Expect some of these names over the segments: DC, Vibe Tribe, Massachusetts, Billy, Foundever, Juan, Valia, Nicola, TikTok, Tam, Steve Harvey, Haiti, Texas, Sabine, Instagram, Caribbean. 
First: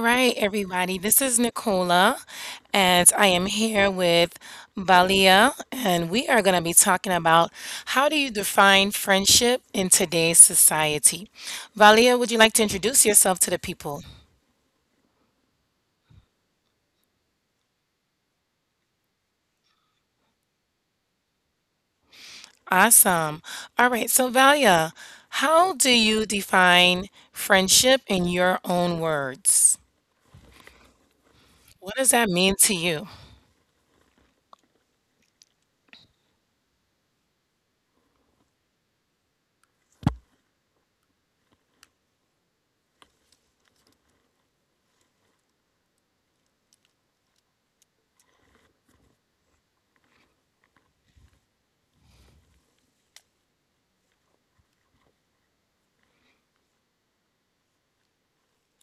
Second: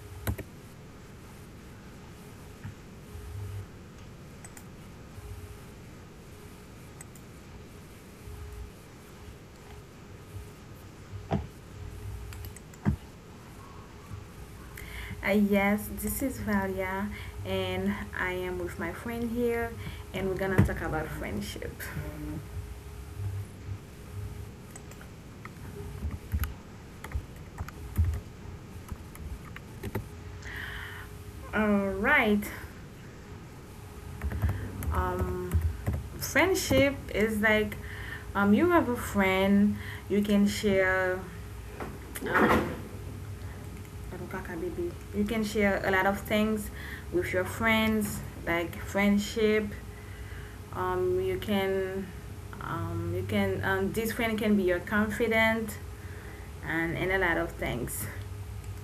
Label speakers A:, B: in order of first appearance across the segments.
A: right, everybody. This is Nicola, and I am here with Valia, and we are going to be talking about how do you define friendship in today's society. Valia, would you like to introduce yourself to the people?
B: Yes, this is Valia, and I am with my friend here, and we're gonna talk about friendship.
A: Awesome. All right, so Valia, how do you define friendship in your own words?
B: All
A: What does that
B: right,
A: mean to you?
B: um, friendship is like you have a friend, you can share um, ano ka, Kabibi? You can share a lot of things with your friends, like friendship, you can this friend can be your confidant and a lot of things.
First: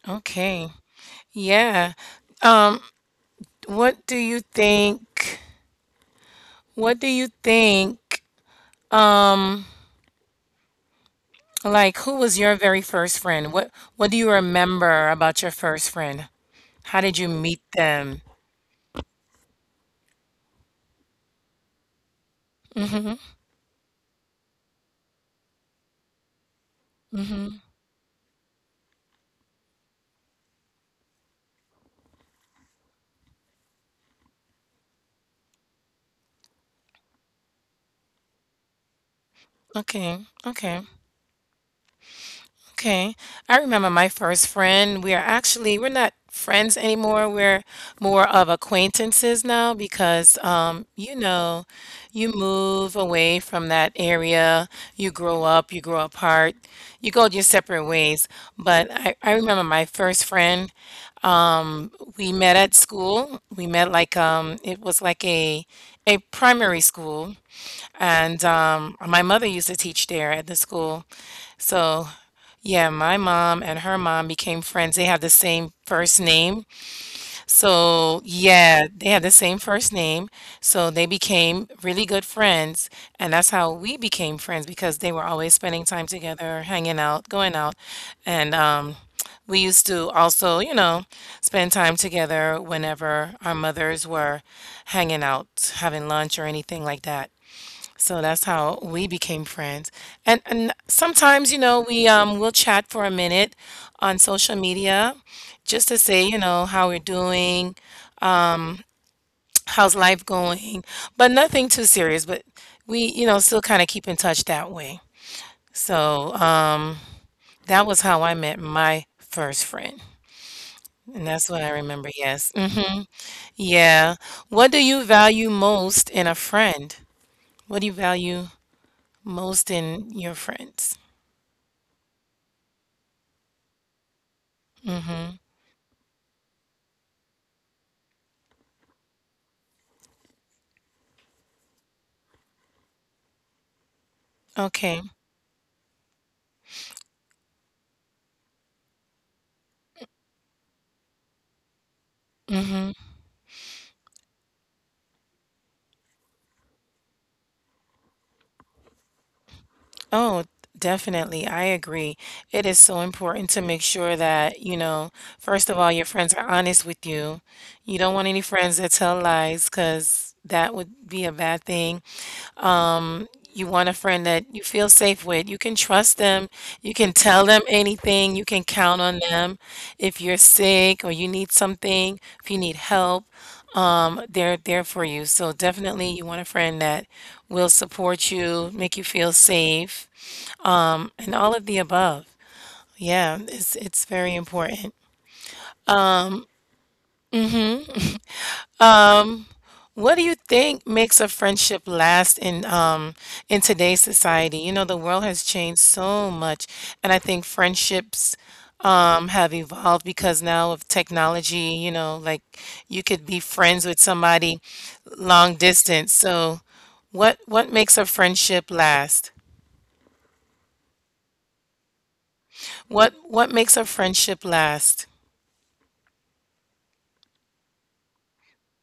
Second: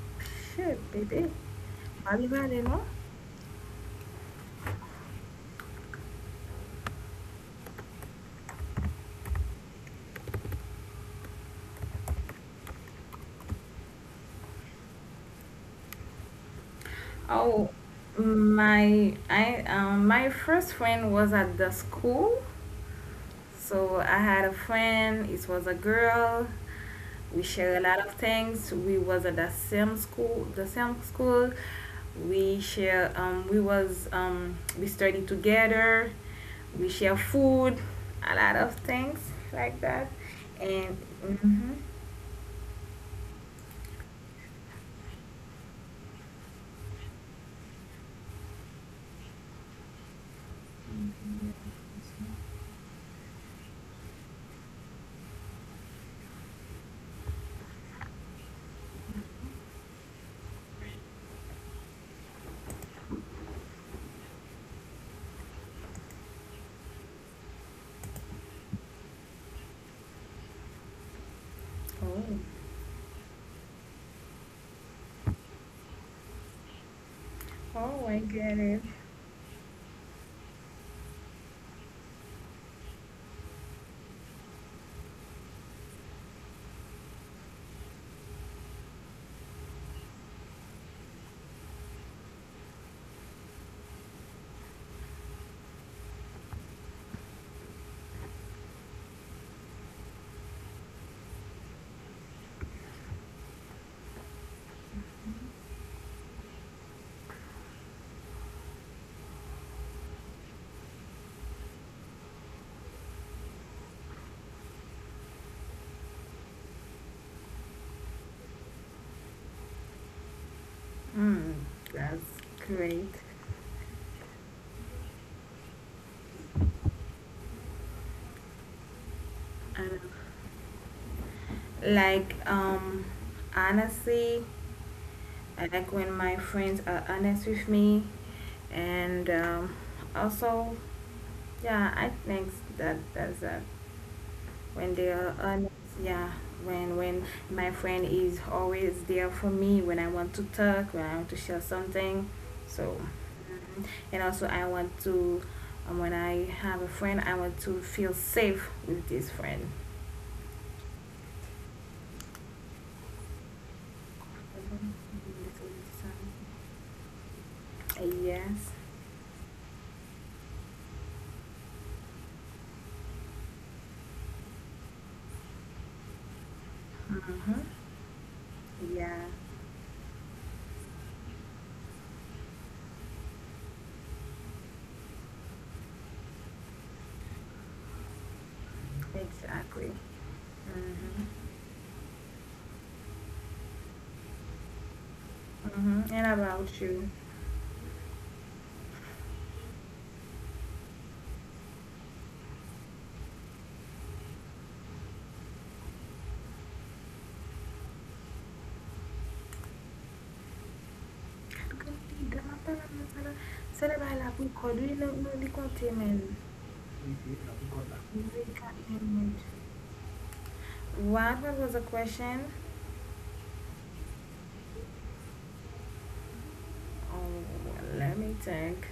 A: Okay.
B: Shit baby.
A: Yeah.
B: Bali, Bali,
A: Um,
B: no?
A: what do you think? What do you think Like, who was your very first friend? What do you remember about your first friend? How did you meet
B: Oh
A: them?
B: my, I my first friend was at the school.
A: Hmm.
B: So I had a friend, it was a girl. We
A: Hmm.
B: share a lot of things, we was at the same school. We share we studied together, we share food, a lot of things like that.
A: Okay, okay,
B: And hmm.
A: okay. I remember my first friend. We are Actually, we're not friends anymore. We're more of acquaintances now because, you move away from that area. You grow up. You grow apart. You go your separate ways. But I remember my first friend. We met at school. We met like it was like a primary school, and my mother used to teach there at the school. So
B: Oh.
A: yeah, my mom and her mom became friends. They had the same first name,
B: Oh, I
A: so,
B: get it.
A: yeah, they had the same first name. So they became really good friends. And that's how we became friends because they were always spending time together, hanging out, going out. And we used to also, spend time together whenever our mothers were hanging out, having lunch or anything like that. So that's how we became friends. And sometimes, we will chat for a minute on social media just to say, how we're doing, how's life going? But nothing too serious, but we, still kind of keep in touch that way. So that was how I met my first friend. And
B: Mm,
A: that's what I remember.
B: that's
A: Yes. Mm.
B: great.
A: Yeah. What do you value most in a friend? What do you value most
B: And
A: in your friends?
B: like honestly, I like when my friends are honest with me, and also. Yeah, I think that's when they
A: Okay.
B: are honest. Yeah, when my friend is always there for me, when I want to talk, when I want to share something. So,
A: Mm-hmm.
B: mm, and also I want to, when I have a friend, I want to feel safe with this friend.
A: Oh, definitely. I agree. It is so important to make sure that, first of all, your friends are honest with you. You don't want any
B: Yes.
A: friends that tell lies because that would be a bad thing. Um, you want a friend that you feel safe with. You can trust them. You can tell
B: Mm-hmm.
A: them anything. You can count
B: Yeah,
A: on them. If you're sick or you need something, if you need help, they're there for you. So definitely you want a friend that will support you, make you feel
B: exactly.
A: safe
B: Mm-hmm.
A: and all of the above. Yeah, it's very important.
B: Mm-hmm. And about you?
A: What do you think makes a friendship last in today's society? You know, the world has changed so much, and I think friendships have evolved because now of technology, like you could be
B: Se
A: friends
B: le
A: with
B: bay la pou
A: somebody
B: kod, ou nou li
A: long
B: konte men.
A: distance. So what makes a friendship last?
B: What was the question?
A: What makes a friendship last?
B: Oh, let me think.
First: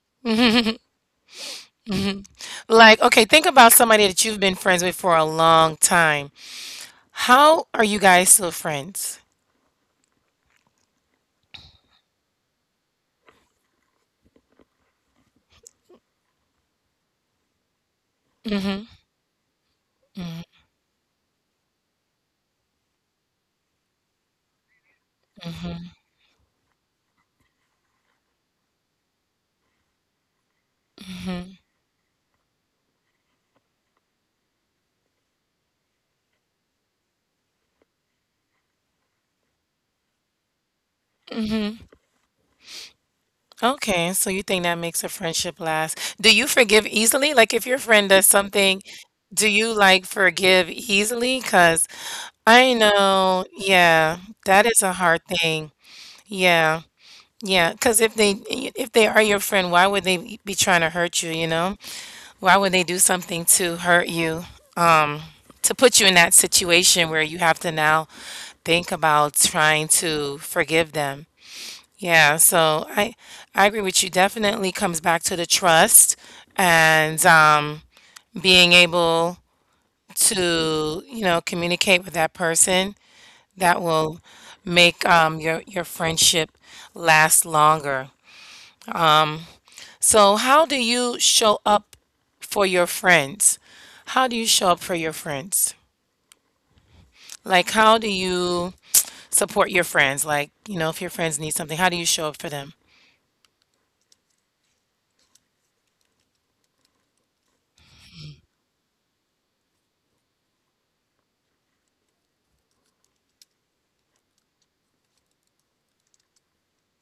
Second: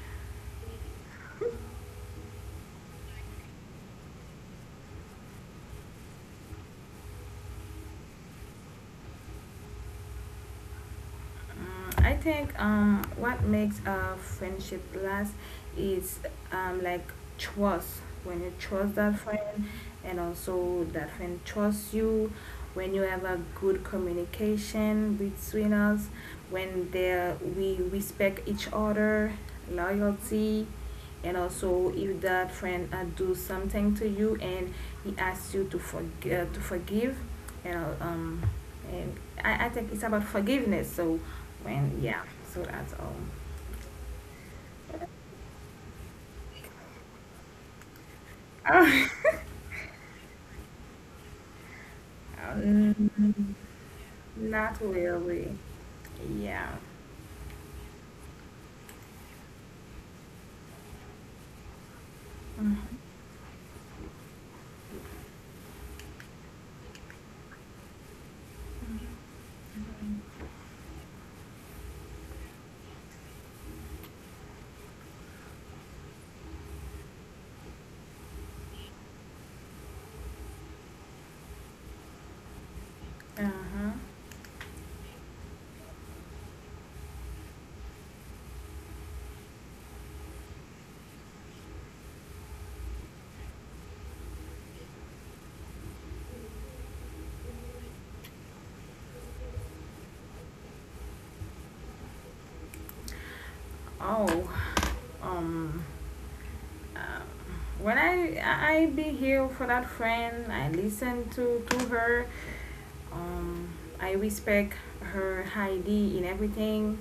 A: Like, okay, think about somebody that you've been friends with for a long time. How are you guys still friends?
B: Mm, I think what makes a friendship last is like trust. When you
A: Mm-hmm.
B: trust that friend, and also that friend trusts you. When you have a good communication between us, when there we respect each other, loyalty, and also if that friend do something to you, and he asks you to to forgive, you know, and I think it's about forgiveness. So when yeah, so that's all.
A: Okay, so you think that makes a friendship last? Do you forgive easily? Like if your friend does something,
B: Oh.
A: do you like forgive easily? Because I know,
B: Um,
A: yeah, that
B: not
A: is a hard
B: really.
A: thing.
B: Yeah.
A: Yeah. Yeah, because if they are your friend, why would they be trying to hurt you, you know? Why would they
B: Mm.
A: do something to hurt you, to put you in that situation where you have to now think about trying to forgive them? Yeah, so I agree with you. Definitely comes back to the trust and being able to, communicate with that person that
B: Uh-huh.
A: will make your friendship last longer. So how do you show up for your friends? How do you show up for your friends? Like how do you support your friends? Like, if your friends need something, how do you show up for them?
B: Oh. Um. Uh, when I be here for that friend, I listen to her. Um. I respect her ID in everything.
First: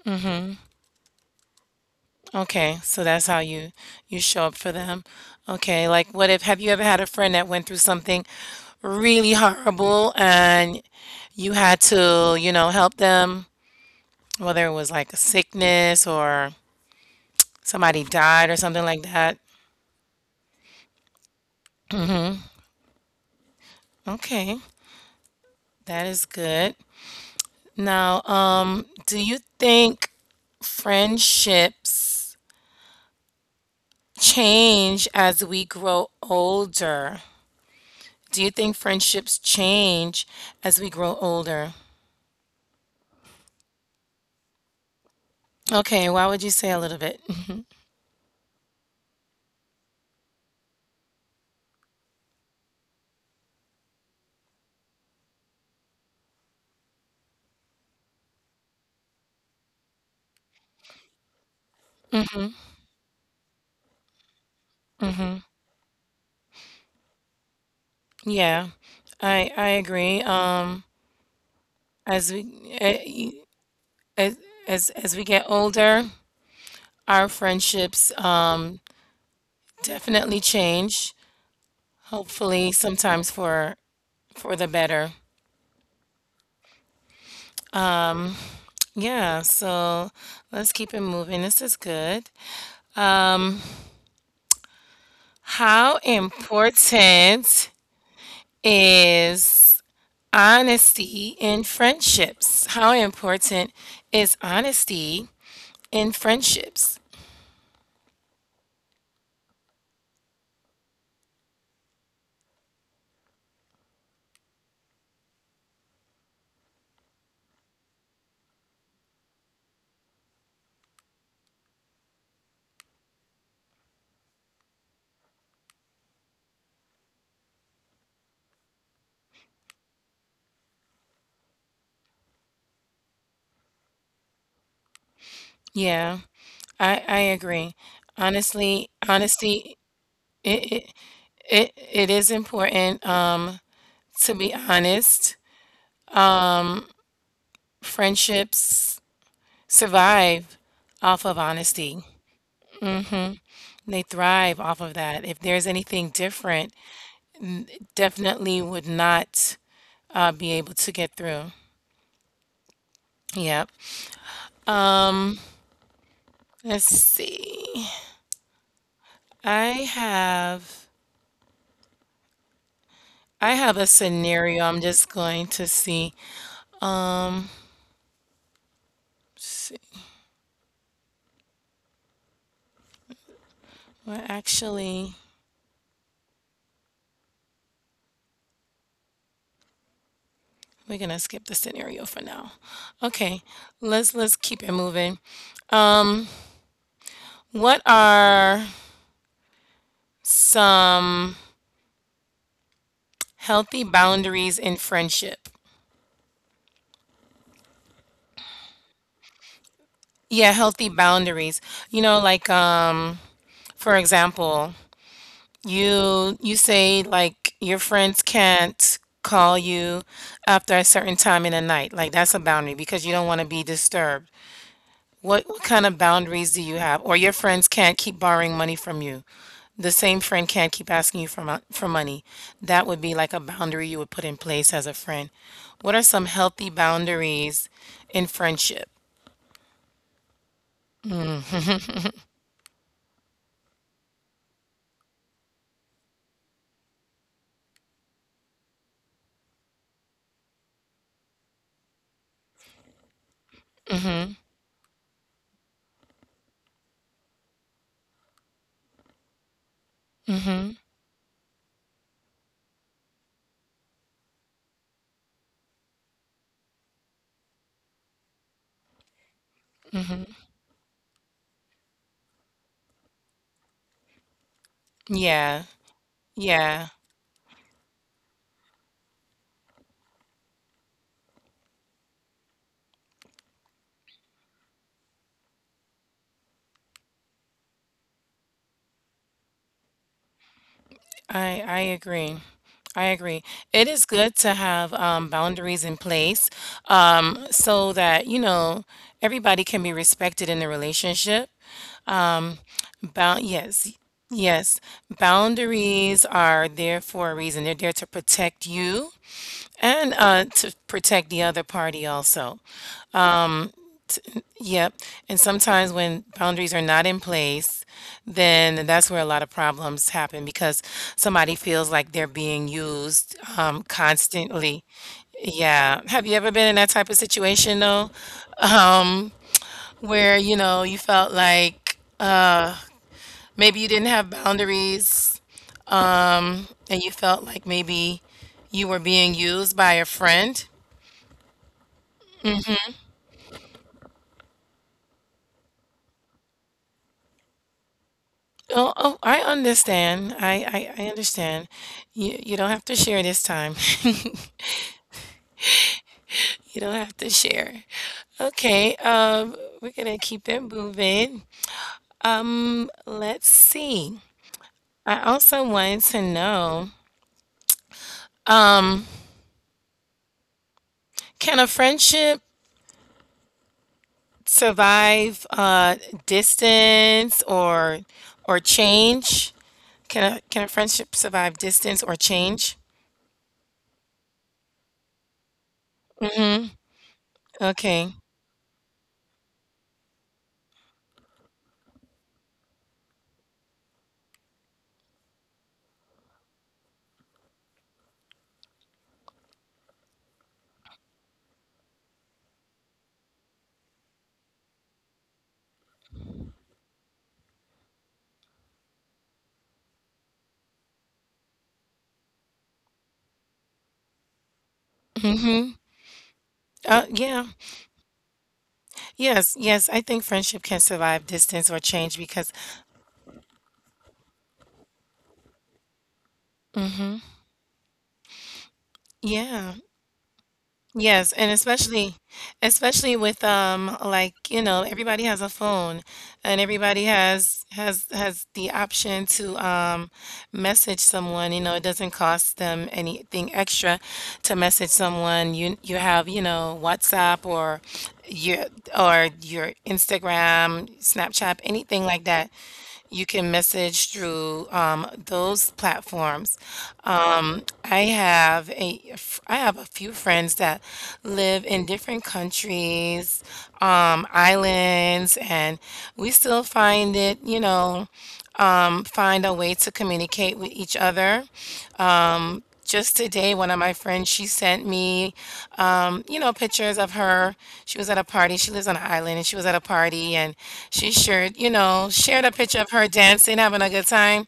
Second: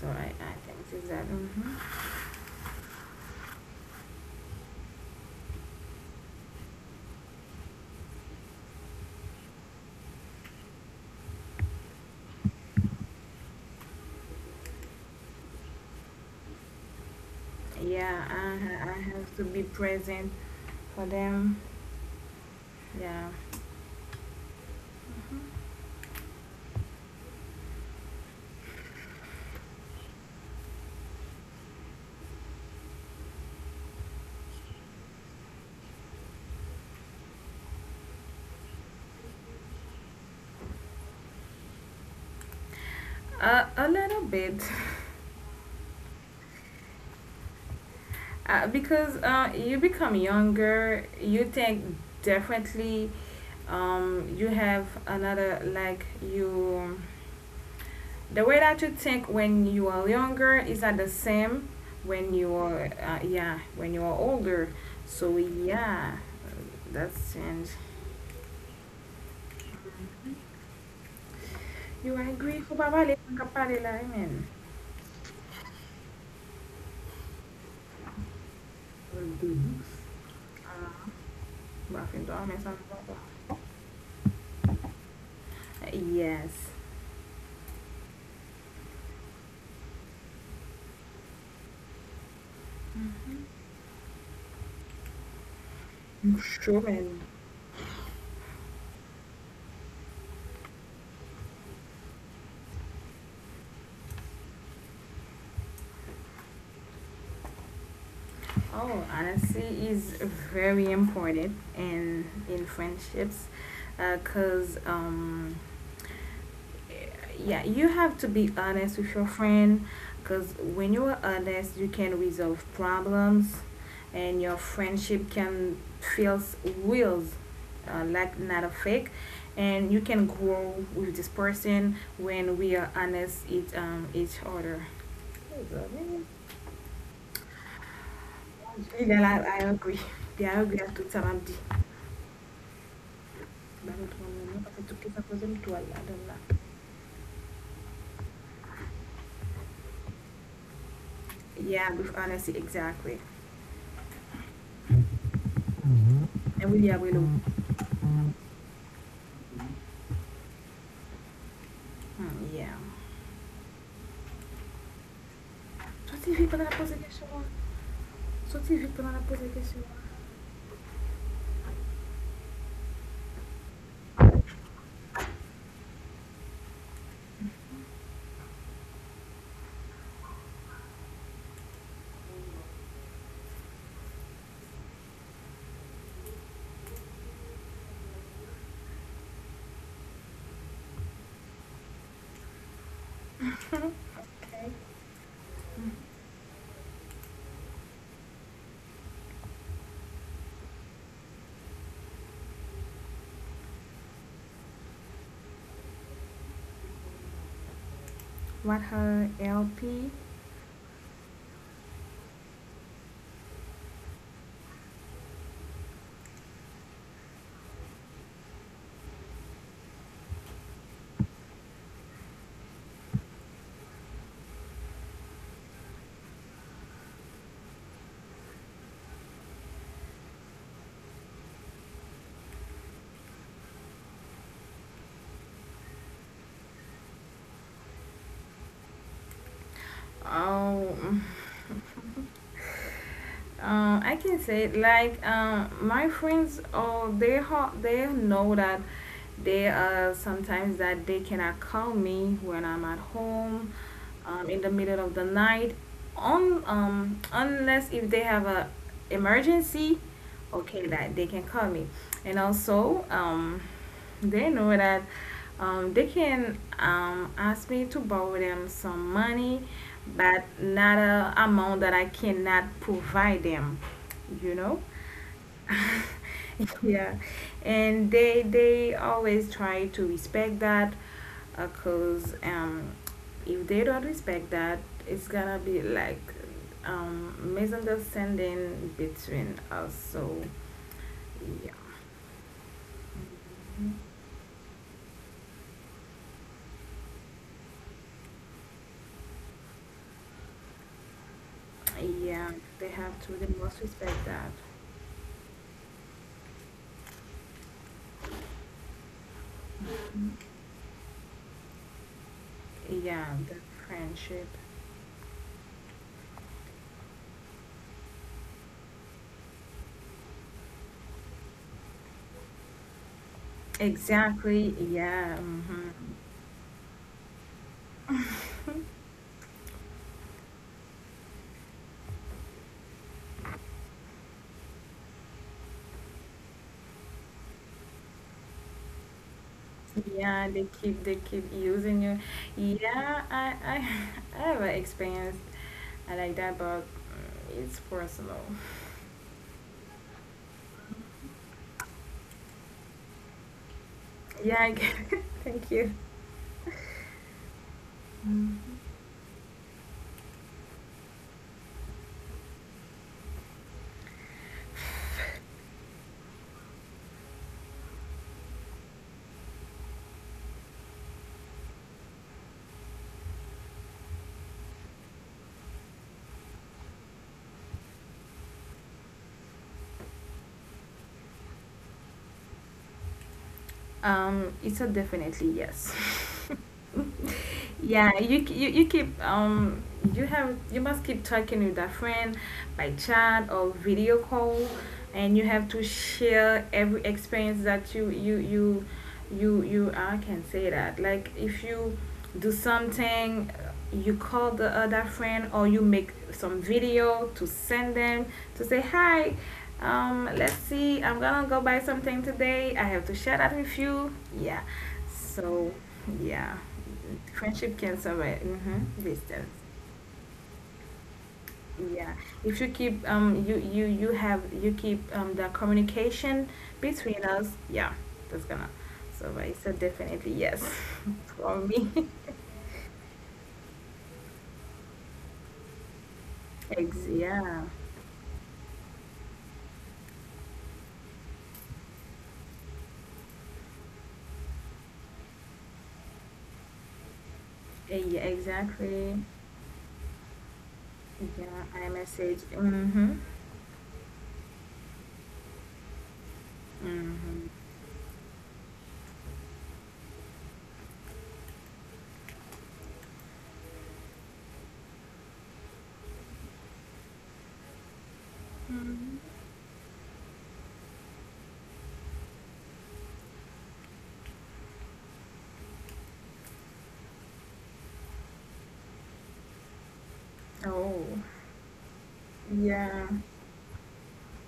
B: So I think it's that. Hmm.
A: Okay, so that's how you show up for them. Okay, like what if have you ever had a friend that went through something really horrible and you had to, help them, whether it was like a sickness or somebody
B: Yeah.
A: died or something
B: I
A: like
B: have
A: that?
B: to be present for them. Yeah,
A: Okay, that is good. Now, do you think friendships change as we grow older? Do you think friendships change as we grow older?
B: a little bit.
A: Okay, why would you say a little bit?
B: Because you become younger, you think differently. You have another, like, you. The way that you think when you are younger is not the same when you are, when you are older. So, yeah, uh, that's change.
A: Yeah, I agree.
B: You
A: As we
B: agree ko ba wale kang
A: eh,
B: kapare la.
A: as as we get older, our friendships definitely
B: Ah,
A: change.
B: ba fin do amen sa
A: Hopefully,
B: mo.
A: sometimes for the better.
B: Yes,
A: Yeah, so let's keep it moving. This is good. How
B: sure man.
A: important is honesty in friendships? How important is honesty in friendships?
B: Oh, honesty is very important in friendships, because yeah, you have to be honest with your friend. Because when you are honest, you can resolve problems, and your friendship can feel real, like not a fake. And you can grow with this person when we are honest each other.
A: Yeah.
B: Exactly.
A: I agree. Honestly,
B: Yeah, I
A: honesty
B: agree. Yeah, I
A: it
B: agree. I
A: it
B: took time.
A: it is important to be honest. Friendships survive off of
B: Yeah,
A: honesty.
B: with honesty, exactly.
A: They thrive off of that. If there's anything
B: And
A: different,
B: we are going to, hmm,
A: definitely would not be able to get through.
B: yeah.
A: Yep. Let's see. I have I have a scenario. I'm just going to see. Well, actually. We're gonna skip the scenario for now. Okay, let's keep
B: Okay.
A: it moving. Um, what are some healthy boundaries in friendship?
B: What her LP?
A: Yeah, healthy boundaries. You know, like for example, you say like your friends can't call you after a certain time in the night. Like that's a boundary because you don't want to be disturbed. What kind of boundaries do you have? Or your friends can't keep borrowing money from you. The same friend can't keep asking you for money. That would be like a boundary you would put in place as a friend. What are some healthy boundaries in friendship?
B: Oh, mm, I can say it like my friends. Oh, they ha. They know that they sometimes that they cannot call me when I'm at home, in the middle of the night, on unless if they have a emergency, okay, that they can call me. And also they know that they can ask me to borrow them some money, but not a amount that I cannot provide them, you know.
A: Yeah, yeah,
B: Yeah, and they always try to respect that, because if they don't respect that, it's gonna be like misunderstanding between us. So
A: I,
B: yeah,
A: I agree. I agree. It is good to have boundaries in place so that, everybody can be respected in the relationship.
B: yeah, they have to. They must
A: Yes,
B: respect that.
A: yes. Boundaries are there for a reason. They're there to protect you and to protect the other party also.
B: Yeah, the friendship.
A: Yep. And sometimes when boundaries are not in place, then that's where a lot of problems happen because somebody feels like they're being used
B: Exactly.
A: constantly.
B: Yeah. Hmm.
A: Yeah. Have you ever been in that type of situation though, um, where you know you felt like maybe you didn't have boundaries? And you felt like maybe you were being used by a
B: Yeah,
A: friend.
B: they keep using you. Yeah, I I have an experience like that, but mm, it's personal.
A: Oh, oh, I understand. I understand. You don't have to share this time.
B: Yeah. I get- Thank you.
A: You don't have to share. Okay, we're gonna keep it moving. Let's see. I also wanted to know, can a friendship survive distance or change? Can a friendship survive distance or change?
B: It's a definitely yes.
A: Hmm. Okay.
B: Yeah, you keep you have you must keep talking with a friend by chat or video call, and you have to share every experience that you I can say that, like, if you do something, you call the other friend, or you make some video to send them to say hi. Um, let's see. I'm gonna go buy something today. I have to share that with you. Yeah.
A: Mm-hmm.
B: So, yeah,
A: Yeah.
B: friendship can survive mm-hmm distance.
A: Yes. Yes. I think friendship can survive distance or
B: Yeah,
A: change because,
B: if you keep the communication between us. Yeah, that's gonna survive. So
A: yeah.
B: definitely yes,
A: Yes. And
B: for me.
A: especially with, like, everybody has a phone, and everybody
B: Ex- yeah.
A: has the option to, message someone. It doesn't cost them anything extra to message someone. You have, WhatsApp or
B: Eh, yeah.
A: your,
B: Exactly.
A: your Instagram,
B: Yeah.
A: Snapchat,
B: I
A: anything like
B: message.
A: that.
B: Mm-hmm.
A: You can message through those platforms.
B: Mm-hmm.
A: I I have a few friends that live in different countries, islands, and we still find it, you know,
B: Mm-hmm.
A: find a way to communicate with each other. Just today, one of my friends, she sent me, pictures of her. She was at a party. She lives on an island, and she was at a party, and
B: Oh.
A: she shared a picture of her
B: Yeah.
A: dancing, having a good time.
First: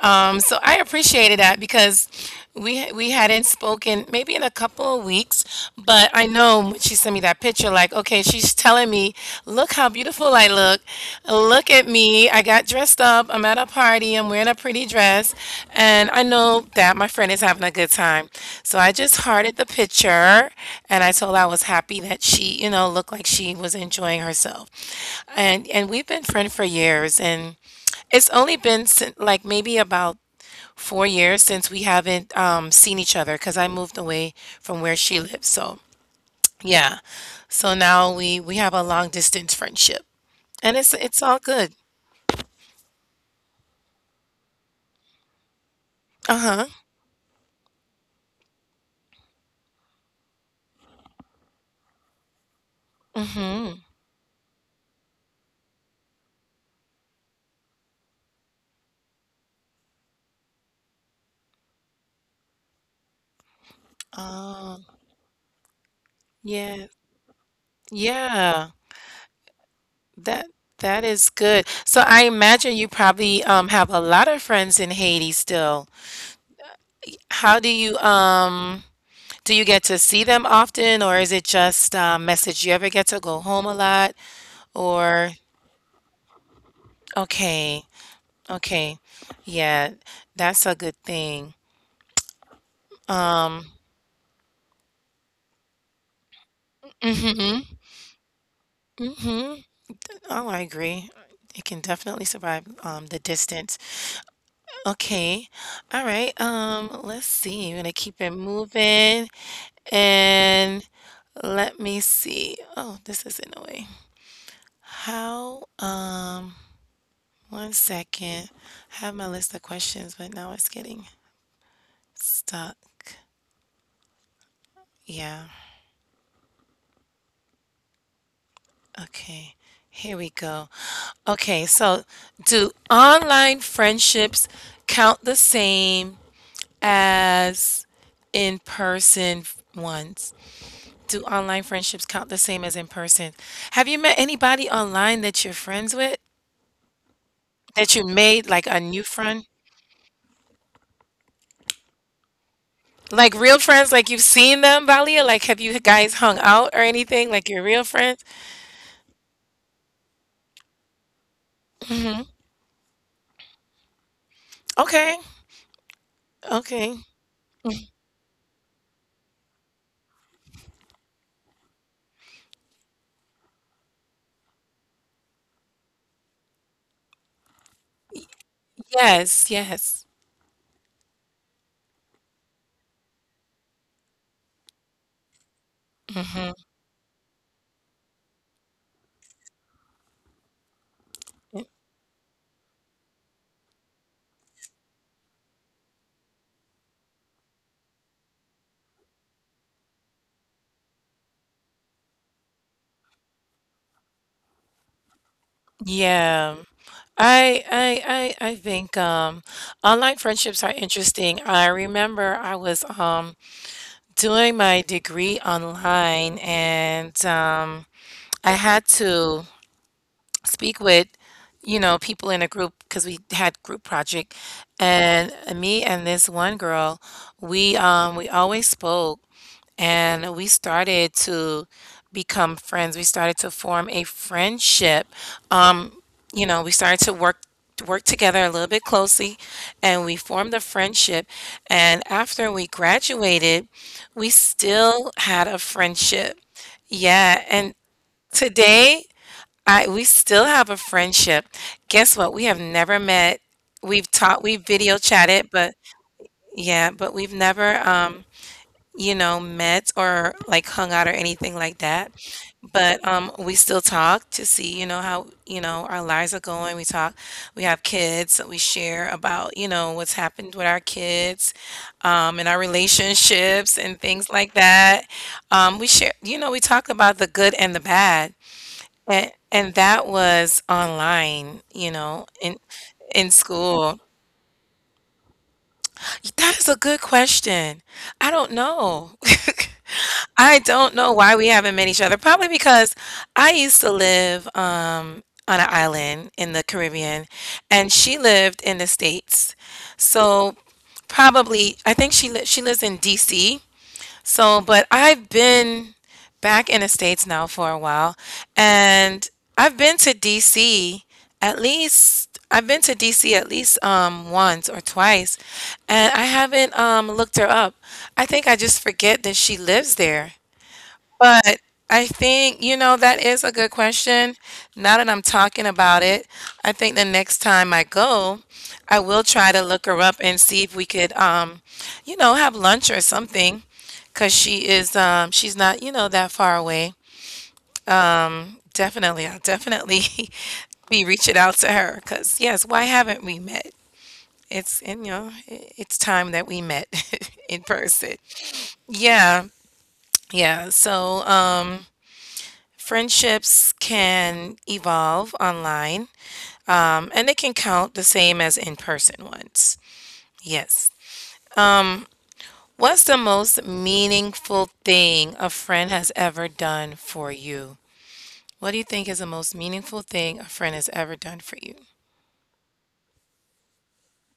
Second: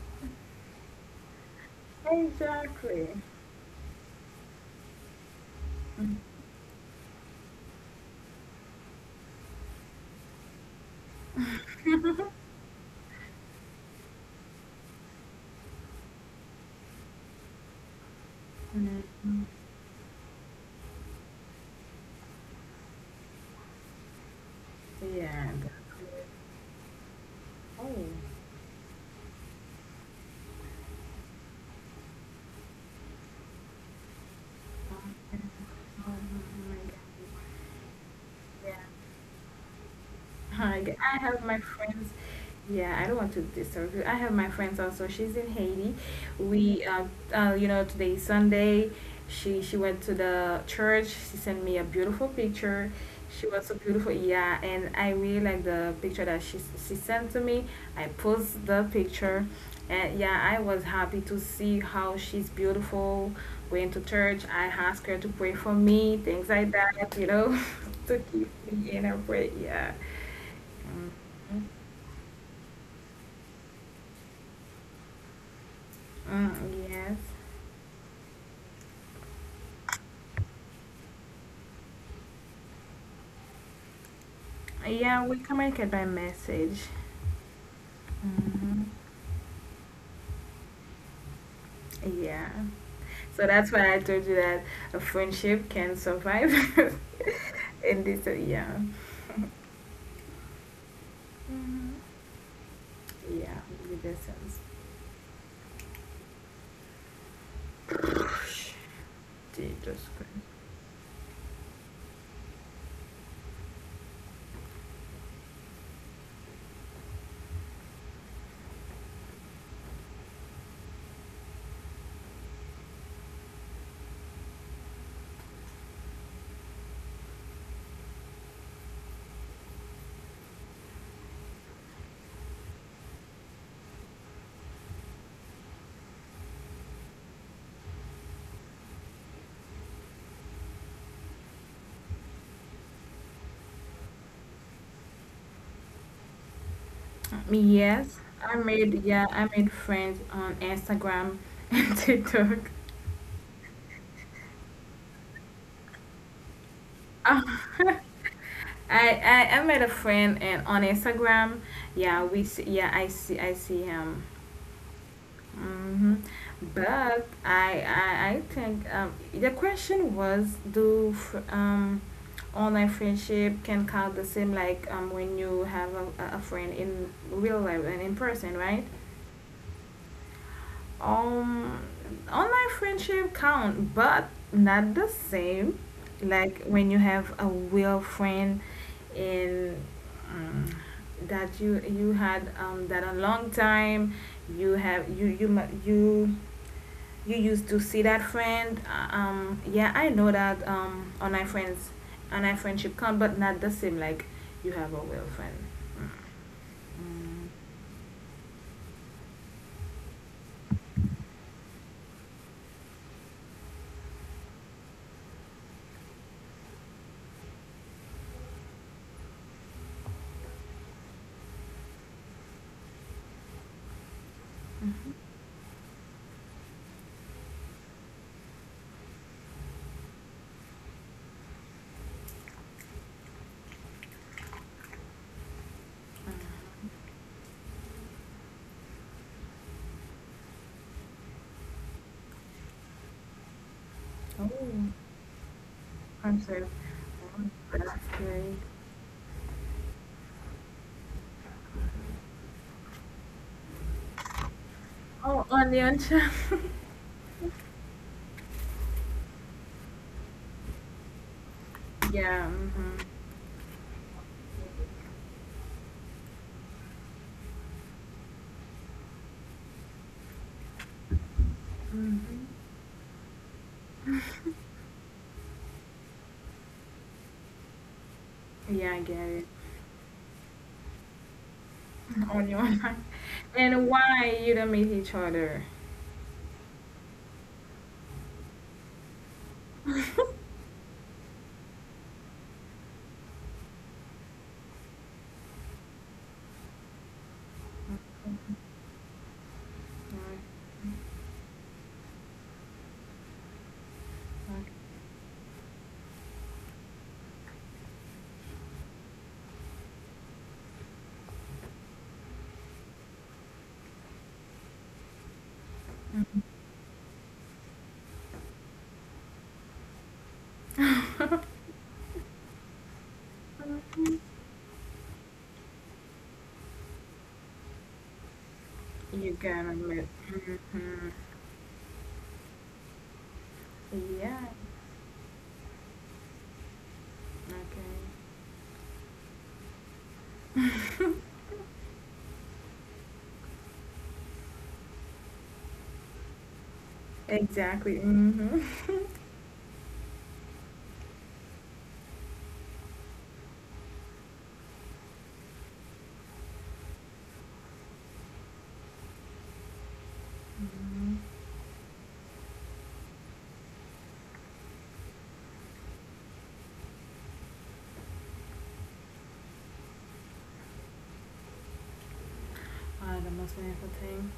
A: So I appreciated that because we
B: Exactly.
A: we hadn't spoken maybe in a couple of weeks, but I know when she sent me that picture like, okay, she's telling me, look how beautiful I look. Look at me. I got dressed up. I'm at a party. I'm wearing a pretty dress. And I know that my friend is having a good time. So I just
B: Mhm.
A: hearted the picture and I told her I was happy that she, looked like she was enjoying herself.
B: Yeah.
A: And we've been friends for years, and it's
B: Oh.
A: only been like maybe about 4 years since we haven't seen each other because I moved away from where she lives. So yeah. So now we
B: Yeah.
A: have a long distance friendship, and it's
B: Like I
A: it's all
B: have my
A: good.
B: friends. Yeah, I don't want to disturb you. I have my friends also. She's in Haiti.
A: Uh-huh.
B: We, you know, today is Sunday. She went to the church. She sent me a beautiful picture. She was so beautiful. Yeah, and I really like the picture that she sent to me. I post the picture, and yeah, I was happy to see how she's beautiful. Went to church. I
A: Oh,
B: asked her to pray for me, things like
A: yeah.
B: that. You know, to keep
A: Yeah.
B: me in her prayer. Yeah.
A: That that is good. So I imagine you probably have a lot of friends in Haiti still.
B: Mm, yes.
A: How do you get to see them often, or is it just message? You ever get to go home a lot,
B: Yeah,
A: or
B: we communicate by message.
A: okay,
B: Hmm.
A: okay, yeah, that's a good thing.
B: Yeah. So that's why I told you that a friendship can survive
A: Mm-hmm.
B: in this. Yeah.
A: Mm-hmm. Oh, I agree. It can definitely survive the
B: Yeah.
A: distance.
B: With that sense.
A: Okay. All right. Let's see. We're gonna keep it moving.
B: Jesus Christ.
A: And let me see. Oh, this is in a way. How, um, one second. I have my list of questions, but now it's getting stuck. Yeah. Okay. Here we go. Okay, so do online friendships count the same as in-person ones? Do online friendships count the same as in person? Have you met anybody online that you're friends with? That you
B: Yes,
A: made
B: I
A: like a
B: made
A: new
B: yeah, I
A: friend?
B: made friends on Instagram and TikTok.
A: Like real friends, like you've seen them, Valia? Like have you guys hung out or anything?
B: Uh,
A: Like you're real friends?
B: I met a friend and on Instagram. Yeah, we see, yeah I see him.
A: Okay.
B: Hmm.
A: Okay.
B: But I think the question was do online friendship can count the same like when you have a friend in real life and in person, right?
A: Yes, yes.
B: Um, online friendship count, but not the same, like
A: Hmm.
B: when you have a real friend in um, that you had that a long time, you have you you ma- you used to see that friend. Yeah, I know that online friends, online friendship come, but not the same. Like you have a real friend.
A: Yeah.
B: Mm.
A: I think online friendships are interesting. I remember I was doing my degree online, and I had to speak with, you know, people in a group because we had group project,
B: Mhm.
A: and me and this one girl, we always spoke, and we started to become friends. We started to form a friendship, you know, we started to work together a little bit closely, and we formed a friendship. And after we graduated, we
B: Oh,
A: still had a
B: I'm
A: friendship.
B: sorry. Oh,
A: Yeah, and
B: that's great.
A: today I we still have a friendship. Guess what? We have never met. We've video
B: Oh,
A: chatted, but
B: onion chip.
A: yeah, but we've never you know, met or like hung out or anything like that.
B: Yeah. Mm-hmm.
A: But we still talk to see, you know, how, you know, our lives are going. We talk, we have kids, so we share about, you know, what's happened with our kids,
B: Mm-hmm.
A: and our relationships and things like that. We share, you know, we talk about the good and the bad.
B: Yeah, I get
A: And
B: it.
A: and that was online, you know,
B: On your mind.
A: in
B: And
A: school.
B: why you don't meet each other?
A: That is a good question. I don't know. I don't know why we haven't met each other. Probably because I used to live on an island in the Caribbean, and she lived in the States. So probably, I think she lives in DC. So, but I've been back in the States now for a while, and I've been to DC at least I've been to DC at least once or twice, and I haven't looked her up. I think I just forget that she lives there.
B: Mm, okay.
A: But I think, you know, that is a good question. Now that I'm talking about it, I think the next time I go, I will
B: You
A: try
B: gotta
A: to look
B: admit.
A: her up and see if we
B: Mhm.
A: could, you know, have lunch or something, because
B: Yeah.
A: she is, she's not, you know, that far away.
B: Okay.
A: Definitely, I'll definitely be reaching out to her, because yes, why haven't we met? It's, and, you know, it's time that we met in
B: Exactly.
A: person.
B: Mm-hmm. Mm-hmm.
A: Yeah, yeah. So, friendships can evolve online, and they can count the same as in person ones. Yes. What's the most meaningful thing a friend has ever done for you? What do you think is the most meaningful thing a friend has ever done for you?
B: The most meaningful thing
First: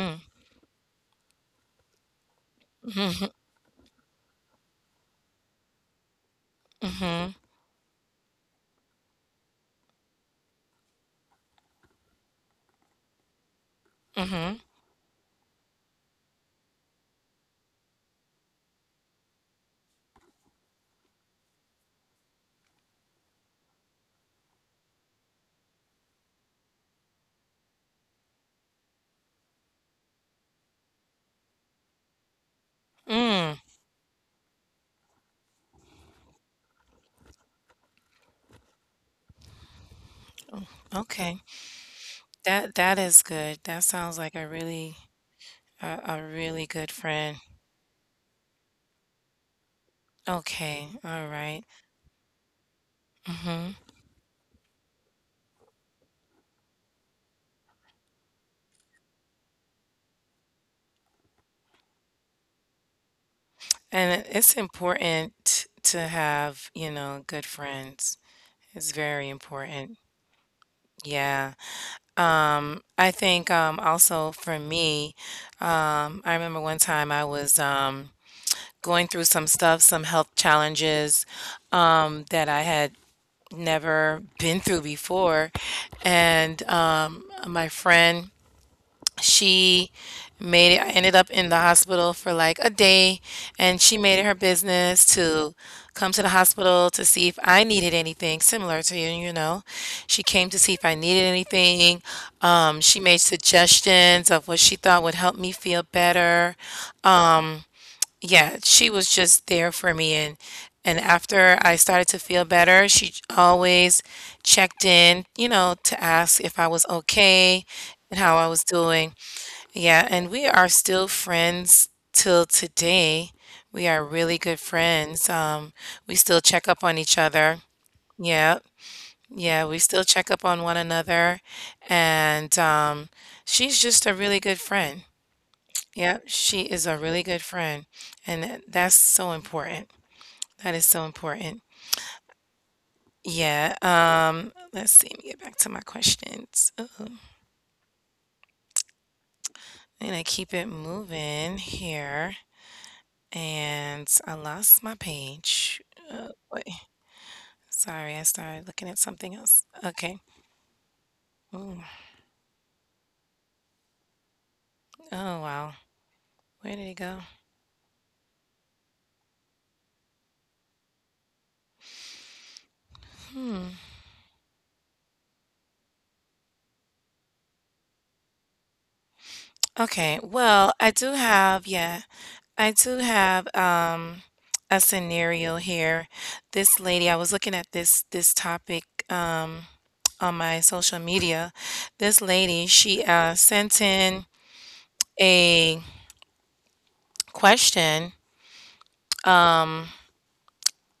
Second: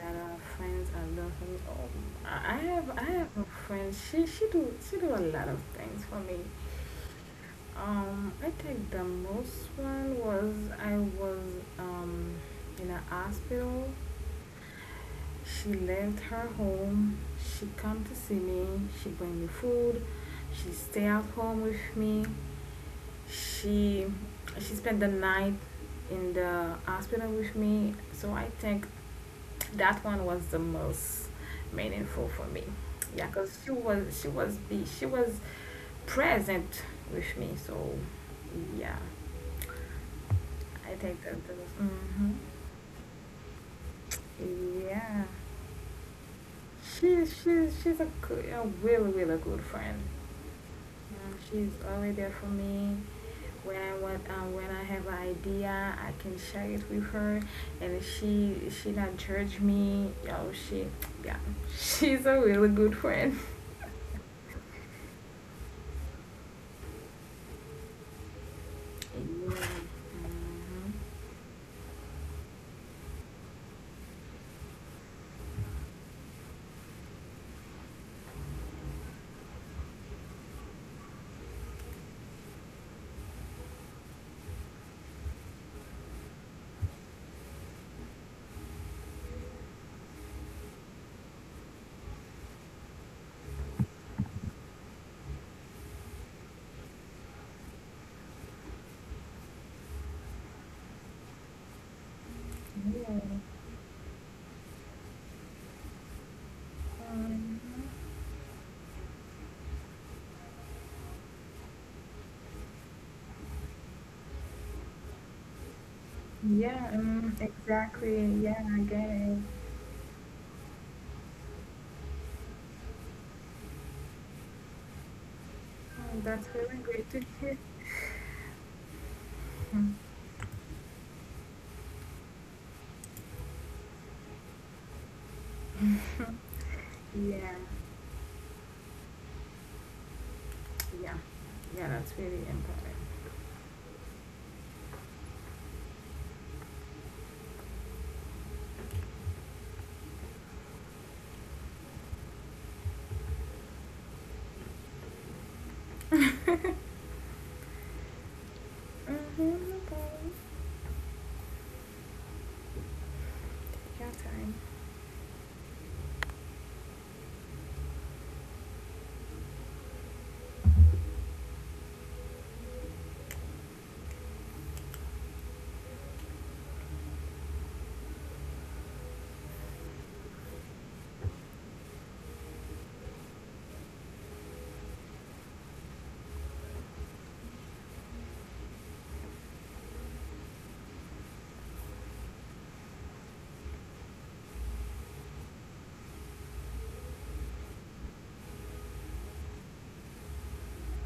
B: that our friends are doing for me. Oh, I I have a friend. She she do a lot of things for me. I think the most one was I was in a hospital.
A: Mm-hmm.
B: She left her home. She come to see me. She bring me food. She stay at home with me. she she spent the night in the hospital with me. So I think that one was the most meaningful for me. Yeah,
A: Mm.
B: because she was present with me. So yeah, I think
A: Okay.
B: that was hmm
A: That that is good. That sounds like
B: yeah.
A: a, a really good friend.
B: She's a good, a really good friend.
A: Okay. All right.
B: She's always there for me. When
A: Mm-hmm.
B: I want, when I have an idea, I can share it with her, and she not judge me. Yo, she, yeah, she's a really good friend.
A: And it's important to have, you know, good friends. It's very important. Yeah. I think also for me, I remember one time I was going through some stuff, some health challenges that I had never been through before, and my friend she made it, I ended up in the hospital for like a day, and she made it her business to come to the hospital to see if I needed anything, similar to you, you know. She came to see if I needed anything. She
B: Yeah.
A: made
B: Yeah.
A: suggestions of what she thought would help me feel better. Um,
B: Um,
A: yeah, she was just there for me, and after I started to feel better, she always checked in, you know, to ask if I
B: yeah.
A: was okay
B: Exactly.
A: and how I
B: Yeah,
A: was
B: I get
A: doing.
B: it.
A: Yeah, and we are still friends till today. We are really good friends.
B: Oh,
A: We
B: that's
A: still check
B: really
A: up on
B: great to
A: each
B: hear.
A: other. Yeah, yeah, we still check up on one another. And she's just a really good friend. Yeah, she is a really good
B: Yeah.
A: friend. That's so important. That is so
B: Yeah.
A: important.
B: Yeah, that's really important.
A: Yeah, let's see, let me get back to my questions. Ooh, and I keep it moving here. And I lost my page. Oh, wait.
B: Mm-hmm,
A: Sorry, I started looking at something
B: no.
A: else. Okay.
B: Your time.
A: Oh, wow. Where did it go? Okay. Well, I do have, yeah, I do have a scenario here. I was looking at this topic um on my social media. This lady, she sent in a question,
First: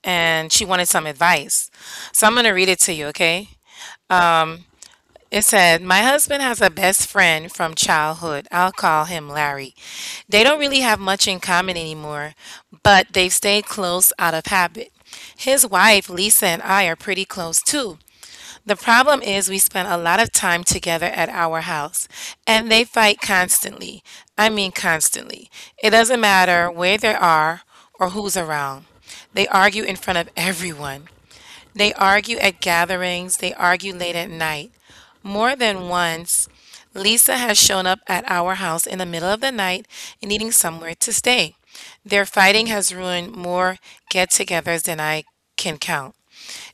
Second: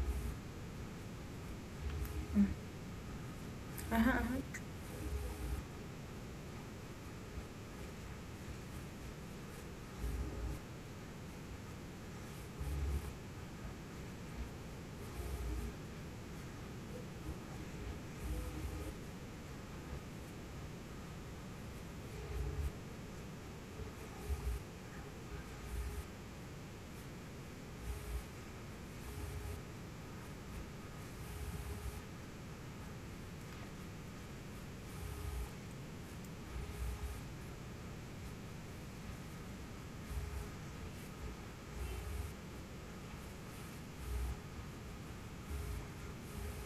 A: and she wanted some advice. So I'm going
B: Mm.
A: to read it to you, okay?
B: Uh-huh, uh-huh.
A: It said, "My husband has a best friend from childhood. I'll call him Larry. They don't really have much in common anymore, but they've stayed close out of habit. His wife, Lisa, and I are pretty close too. The problem is, we spend a lot of time together at our house, and they fight constantly. I mean, constantly. It doesn't matter where they are or who's around. They argue in front of everyone. They argue at gatherings, they argue late at night. More than once, Lisa has shown up at our house in the middle of the night and needing somewhere to stay. Their fighting has ruined more get togethers than I can count.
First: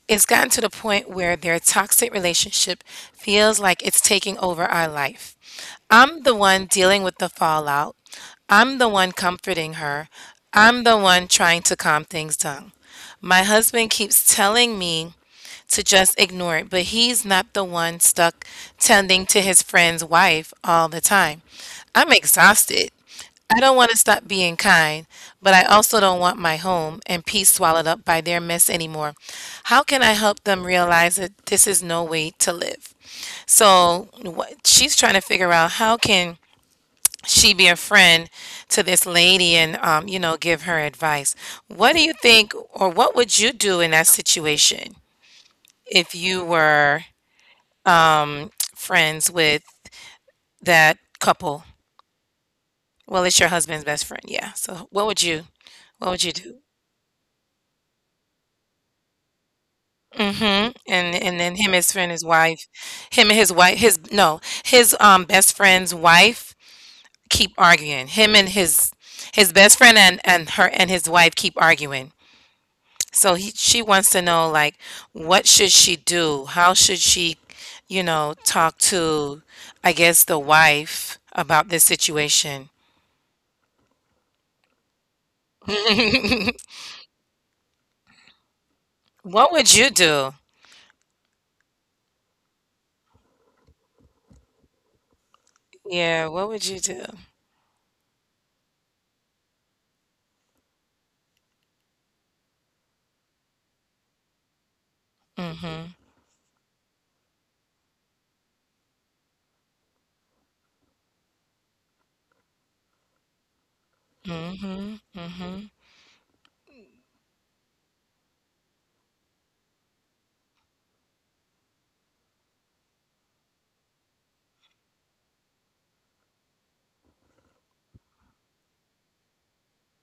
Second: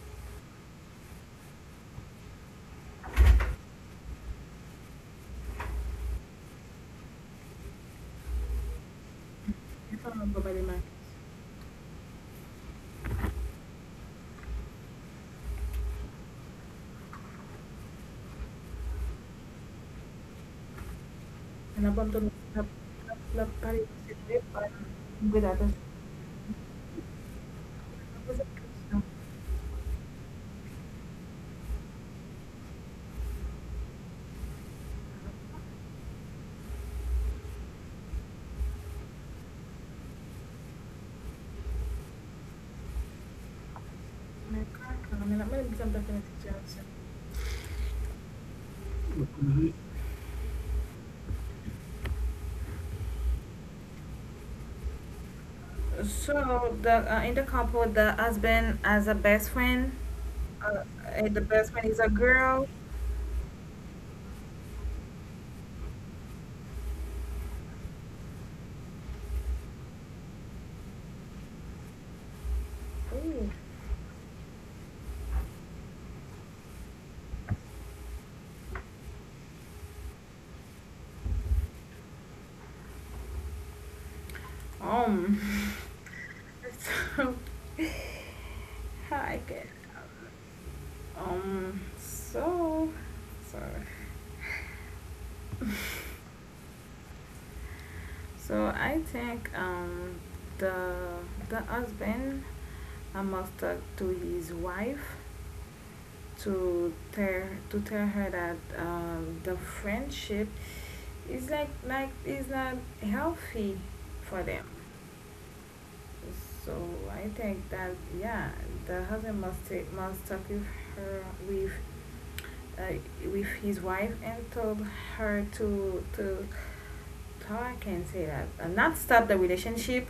A: It's gotten to the point where their toxic relationship feels like it's taking over our life. I'm the one dealing with the fallout. I'm the one comforting
B: Ito
A: her.
B: ang problema.
A: I'm the one trying to calm things down. My husband keeps telling me to just ignore it, but he's not the one stuck tending to his friend's wife all the time. I'm
B: Αναπάντων
A: exhausted.
B: απλά
A: I don't
B: πάρει
A: want to
B: σε
A: stop being
B: τρέπα
A: kind, but I
B: κουβεντάτα.
A: also don't want my home and peace swallowed up by their mess anymore. How can I help them realize that this is no way to live?" So what she's trying to figure out, how can she be a friend to this lady and you know, give her advice. What do you think, or what would you do in that situation if you were friends with that couple? Well, it's your husband's best friend, yeah. So what would you do?
B: So the in the couple, the husband has a best friend.
A: Mhm,
B: Uh, and the
A: and then
B: best
A: him,
B: friend
A: his
B: is a
A: friend, his
B: girl.
A: wife, him and his wife, his no, his best friend's wife keep arguing. Him and his best friend and her and his wife keep arguing. So
B: Ooh.
A: he she wants to know like what should she do? How should she, you know, talk to I guess the wife about this situation?
B: Um, so I
A: What
B: get
A: would you do?
B: so sorry.
A: Yeah, what would you do?
B: So I think the husband must talk to his wife,
A: Mhm.
B: to tell to tell her that the friendship is is not healthy for them.
A: Mhm. Mhm.
B: So I think that yeah, the husband must talk with her uh, with his wife, and told her to, how I can say that, not stop the relationship,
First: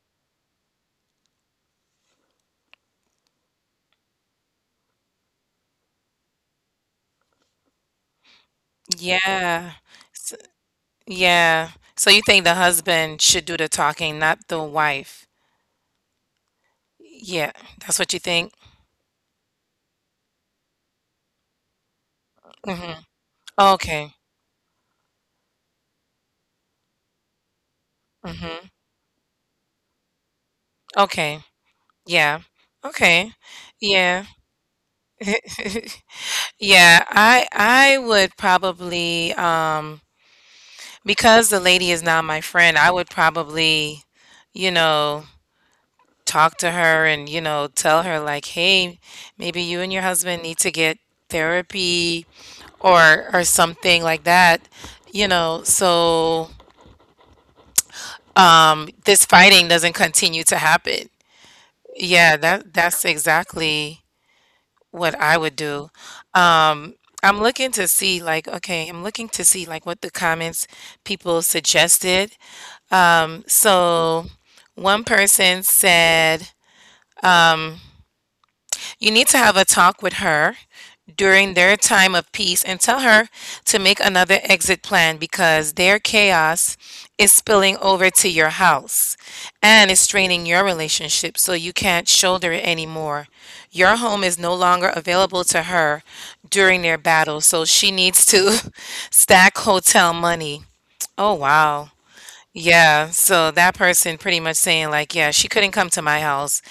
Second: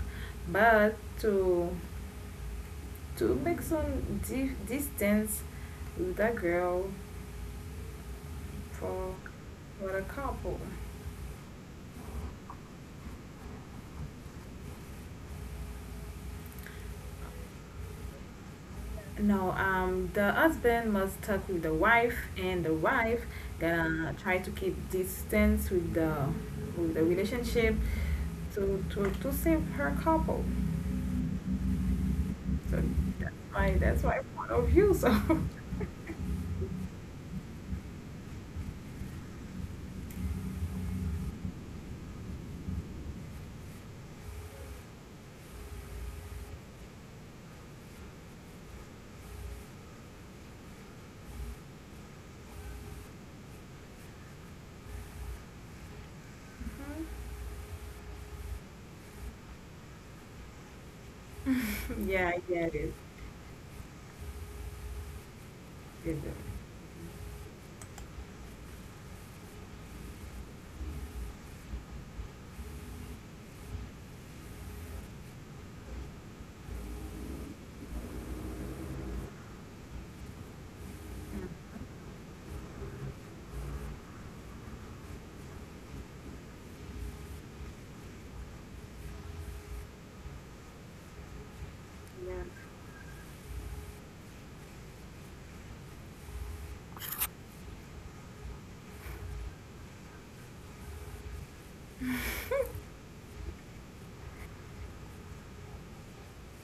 B: but to to make some distance with the girl for
A: Yeah.
B: the couple.
A: Yeah. So you think the husband should do the talking, not the wife? Yeah, that's what you think?
B: No, the husband must talk with the wife, and the
A: Mm-hmm.
B: wife
A: Okay.
B: gonna try to keep distance with the relationship
A: Mm-hmm.
B: to save her couple.
A: Okay. Yeah.
B: So
A: Okay.
B: that's my
A: Yeah.
B: point of view. So
A: Yeah, I would probably because the lady is now my friend, I would probably, you know, talk to her and, you know, tell her like, "Hey, maybe you and your husband need to get therapy or something like that, you know, so this fighting doesn't continue to happen." Yeah,
B: yeah, I
A: that
B: get it.
A: that's exactly what I would do.
B: Get it.
A: Um, I'm looking to see like, okay, I'm looking to see like what the comments people suggested. So one person said, "You need to have a talk with her during
B: Yeah.
A: their time of peace and tell her to make another exit plan because their chaos is spilling over to your house and is straining your relationship, so you can't shoulder it anymore. Your home is no longer available to her during their battle, so she needs to stack hotel money." Oh, wow. Yeah, so that person pretty much saying, like, yeah, she couldn't come to my house,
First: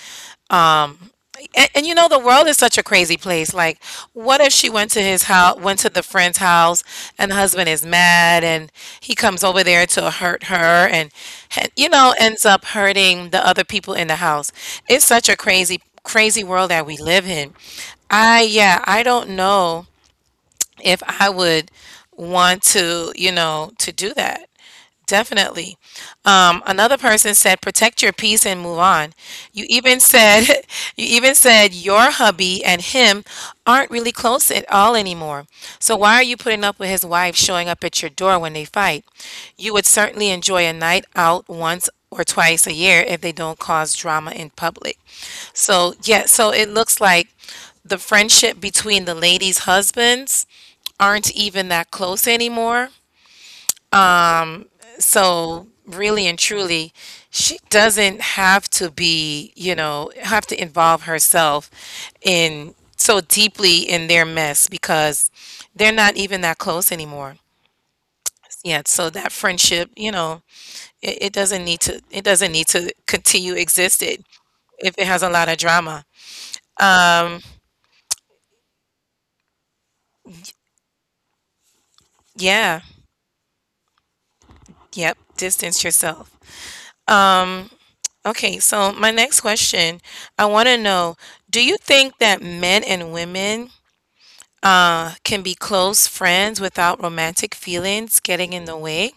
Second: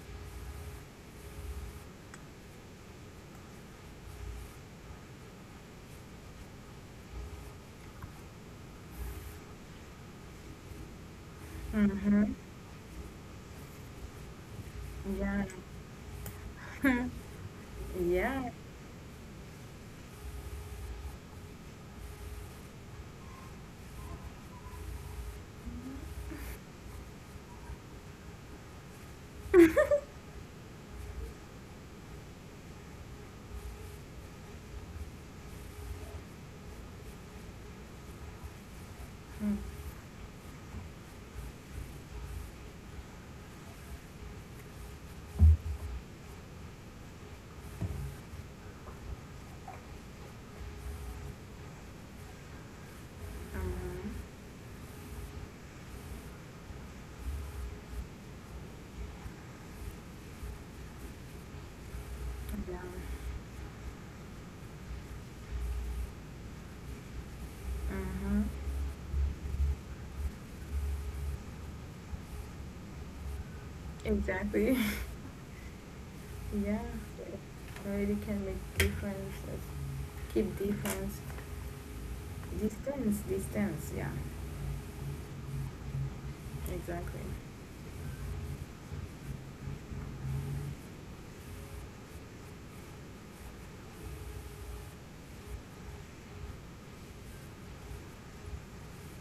A: and you know, the world is such a crazy place. Like, what if she went to his house, went to the friend's house, and the husband is mad, and he comes over there to hurt her, and
B: Yeah.
A: you know,
B: Mhm.
A: ends up hurting the other people in the house. It's such a
B: Yeah.
A: crazy, crazy world that we live in. I,
B: Yeah.
A: yeah, I don't know if I would want to, you know, to do that. Definitely. Another person said, "Protect your peace and move on. You
B: Mhm.
A: even said, you even said your hubby and him aren't really close at all anymore. So why are you putting up with his wife showing up at your door when they fight? You would certainly enjoy a night out once or twice a year if they don't cause drama in public." So, yeah, so it looks like the friendship between the ladies' husbands aren't even that close anymore, so really and truly, she doesn't have to be, you know, have to involve herself in
B: Yeah.
A: so deeply in their mess because they're not even that close anymore.
B: Mhm.
A: Yet, so that friendship, you know, it doesn't need to continue existed
B: Exactly.
A: if it has a lot of drama.
B: Yeah, it really can make difference. Like, keep difference,
A: Yeah.
B: distance. Yeah,
A: Yep. Distance yourself.
B: exactly.
A: Um, okay, so my next question, I want to know, do you think that men and women can be close friends without romantic feelings getting in the way?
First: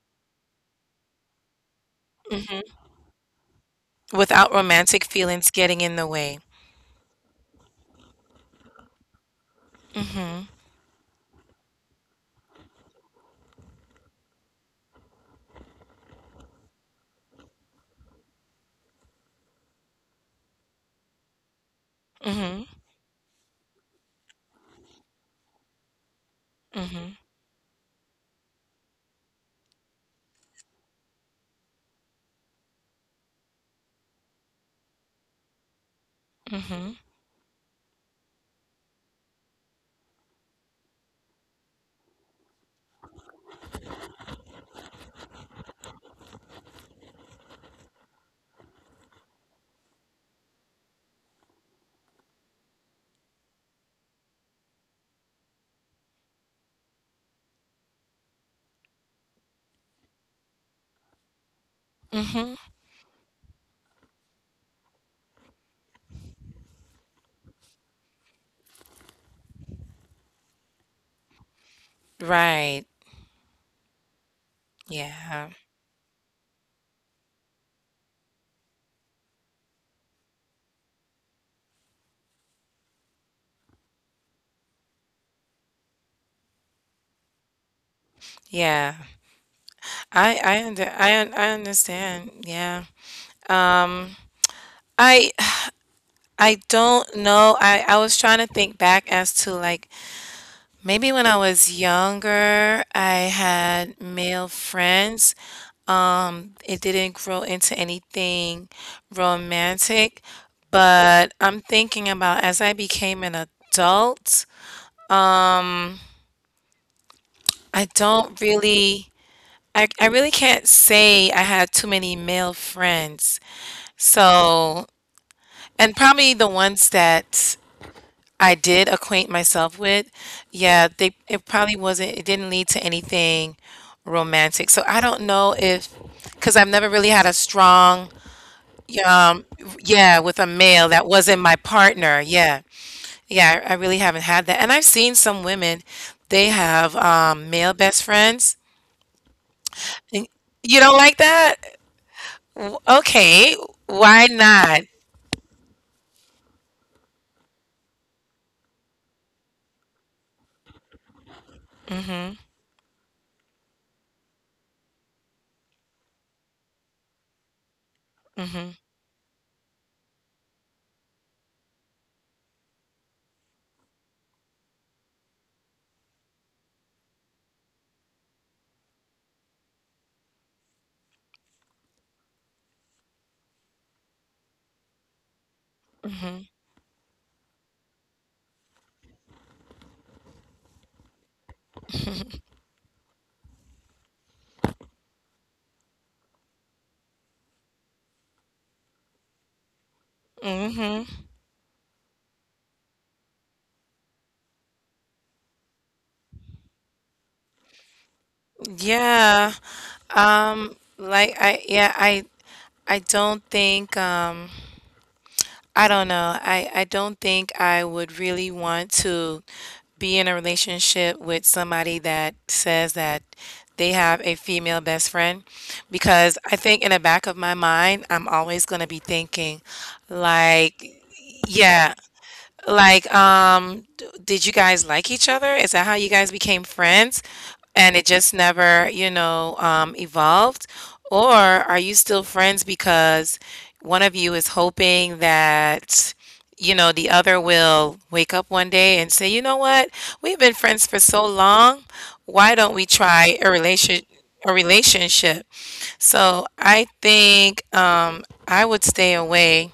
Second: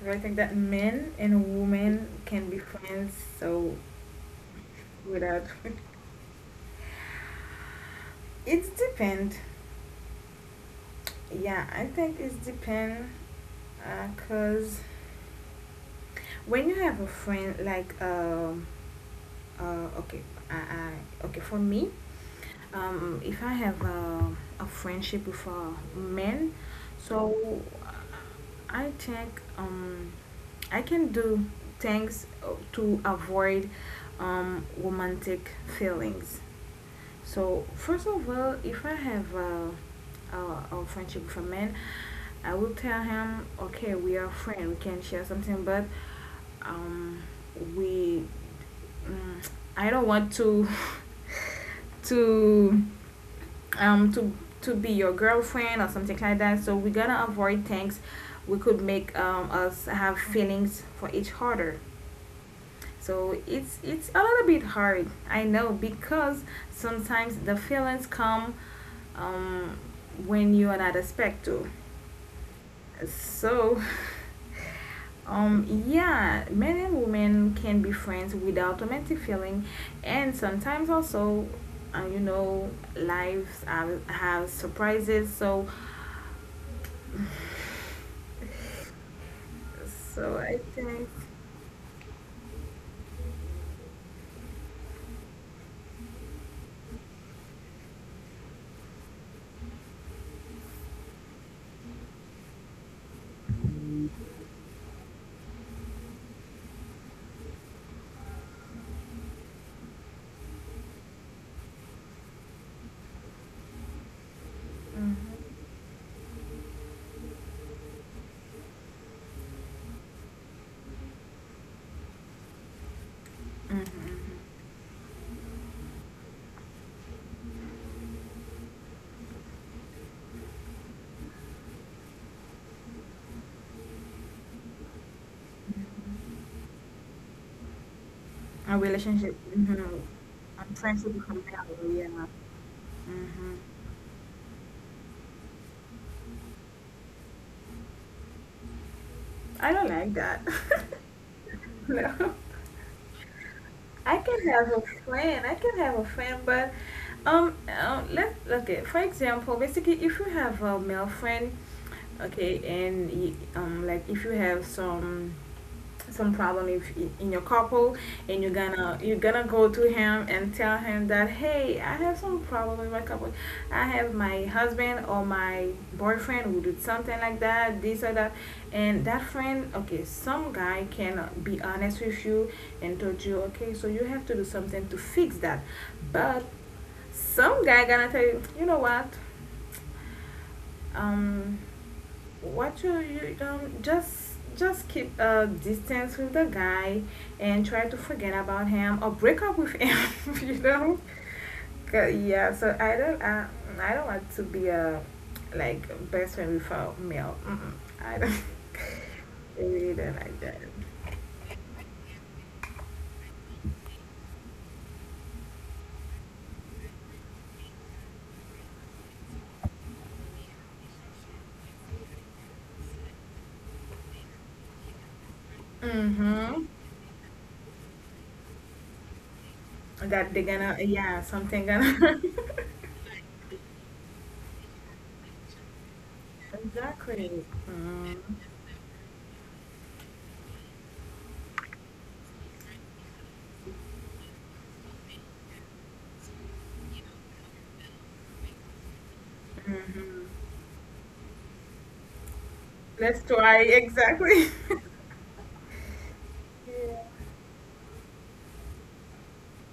B: And I think that men and women can be friends. So
A: Without romantic
B: without,
A: feelings getting in the way.
B: it's depend. Yeah, I think it's depend. Cause when you have a friend like uh, okay, okay. For me,
A: Mhm.
B: if I have a, friendship with a man,
A: Mhm.
B: so I think I can do things to avoid romantic feelings.
A: Mhm.
B: So first of all, if I have a, a friendship with a man, I will tell him, okay, we are friends, we can share something, but um, we Mm, I don't want to to um to to be your girlfriend or something like that. So we're gonna avoid things we could make us have feelings for each other.
A: Mhm.
B: So it's a little bit hard, I know, because sometimes the feelings come um, when you are not expect to.
A: Right.
B: So,
A: Yeah.
B: yeah, men and women can be friends without romantic feeling, and sometimes also, uh, you know, lives have surprises. So,
A: Yeah.
B: so
A: I
B: I
A: I under,
B: think
A: I un- I understand. Yeah. Um, I I don't know. I was trying to think back as to like maybe when I was younger, I had male friends. It didn't grow into anything romantic, but I'm thinking about as I became an adult,
B: hmm
A: I don't really, I really can't say I had too many male friends.
B: hmm.
A: So, and probably the ones that I did acquaint myself with. Yeah, they it probably wasn't it didn't lead to anything romantic. So I don't know if because I've never really had a strong
B: A relationship,
A: um, yeah, with a
B: a
A: male that
B: friendship
A: wasn't
B: become
A: my
B: value. Yeah,
A: partner. Yeah.
B: hmm
A: Yeah, I really haven't had that. And I've seen some women, they have um, male best friends.
B: I don't like
A: And
B: that.
A: you don't like that?
B: No.
A: Okay,
B: I
A: why
B: can have
A: not?
B: a friend. I can have a friend, but let okay. For example, basically, if you have a male friend,
A: Mhm.
B: okay, and like if you have some problem if in your couple and
A: Mhm.
B: you're gonna go to him and tell him that hey, I have some problem with my couple. I have my husband or my boyfriend who did something like that, this or that, and that friend, okay, some guy can be honest with you and told you, okay, so you have to do something to fix that.
A: Mhm.
B: But some guy gonna tell you, you know what, um you just keep a distance with the guy and try to forget about him or break up with him. You know.
A: Mhm.
B: Yeah, so I don't I don't want to be a like best friend with a male. Mm-mm. I don't.
A: Yeah.
B: I really don't like that.
A: Like I Yeah, I don't think um, I don't know. I don't think I would really want to be in a relationship with somebody that says that they have a female best friend because I
B: Mm-hmm.
A: think in the back of my mind, I'm always going to be thinking
B: That they're gonna,
A: like,
B: yeah, something
A: yeah,
B: gonna.
A: like, did you guys like each other? Is that how you guys became friends?
B: Exactly.
A: And it
B: Mm-hmm.
A: just never, you know, evolved? Or are you still friends because one of you is hoping that, you know, the other will wake up one day and say, you know what? We've been friends for so long. Why don't we
B: Let's
A: try
B: try, exactly.
A: a relationship? So I
B: Yeah.
A: think I would stay away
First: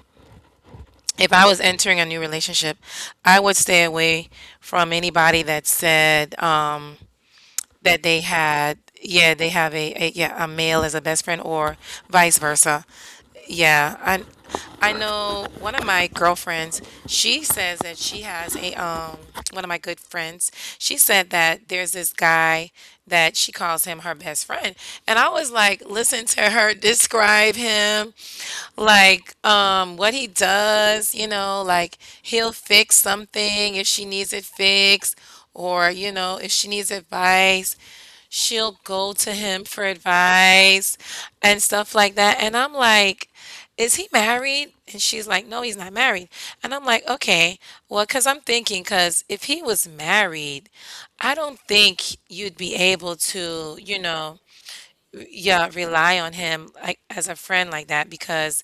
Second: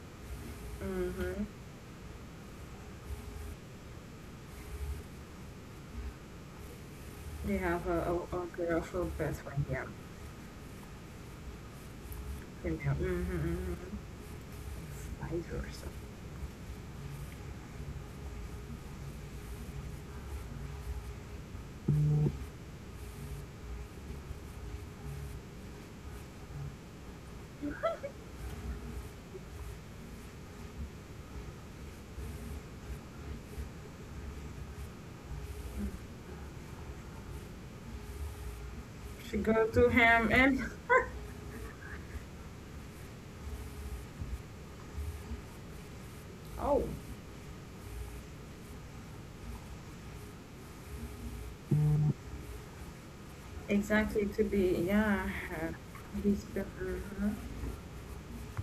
A: if
B: Mm-hmm.
A: I was entering a new relationship, I would stay away from anybody that said
B: They have
A: that they
B: a
A: had,
B: girl for
A: yeah,
B: best
A: they
B: friend,
A: have
B: yeah.
A: a yeah, a male as a best friend or vice versa.
B: Female. Mm-hmm, mm-hmm.
A: Yeah, I know
B: Spider or
A: one of
B: something.
A: my girlfriends. She says that she has a um, one of my good friends. She said that there's this guy that she calls him her best friend, and I was like, listen to her describe him, like um, what he does, you know, like he'll fix something if she needs it fixed, or you know, if she needs advice, she'll go to
B: She
A: him
B: go
A: for
B: to him and,
A: advice and stuff like that. And I'm like, is he married? And she's like, no, he's not married. And
B: oh,
A: I'm like, okay, well, cuz I'm thinking, cuz if he was married, I don't think you'd be able to, you
B: exactly,
A: know,
B: to be, yeah.
A: yeah, rely on
B: He's the,
A: him like as
B: mm-hmm,
A: a friend like that, because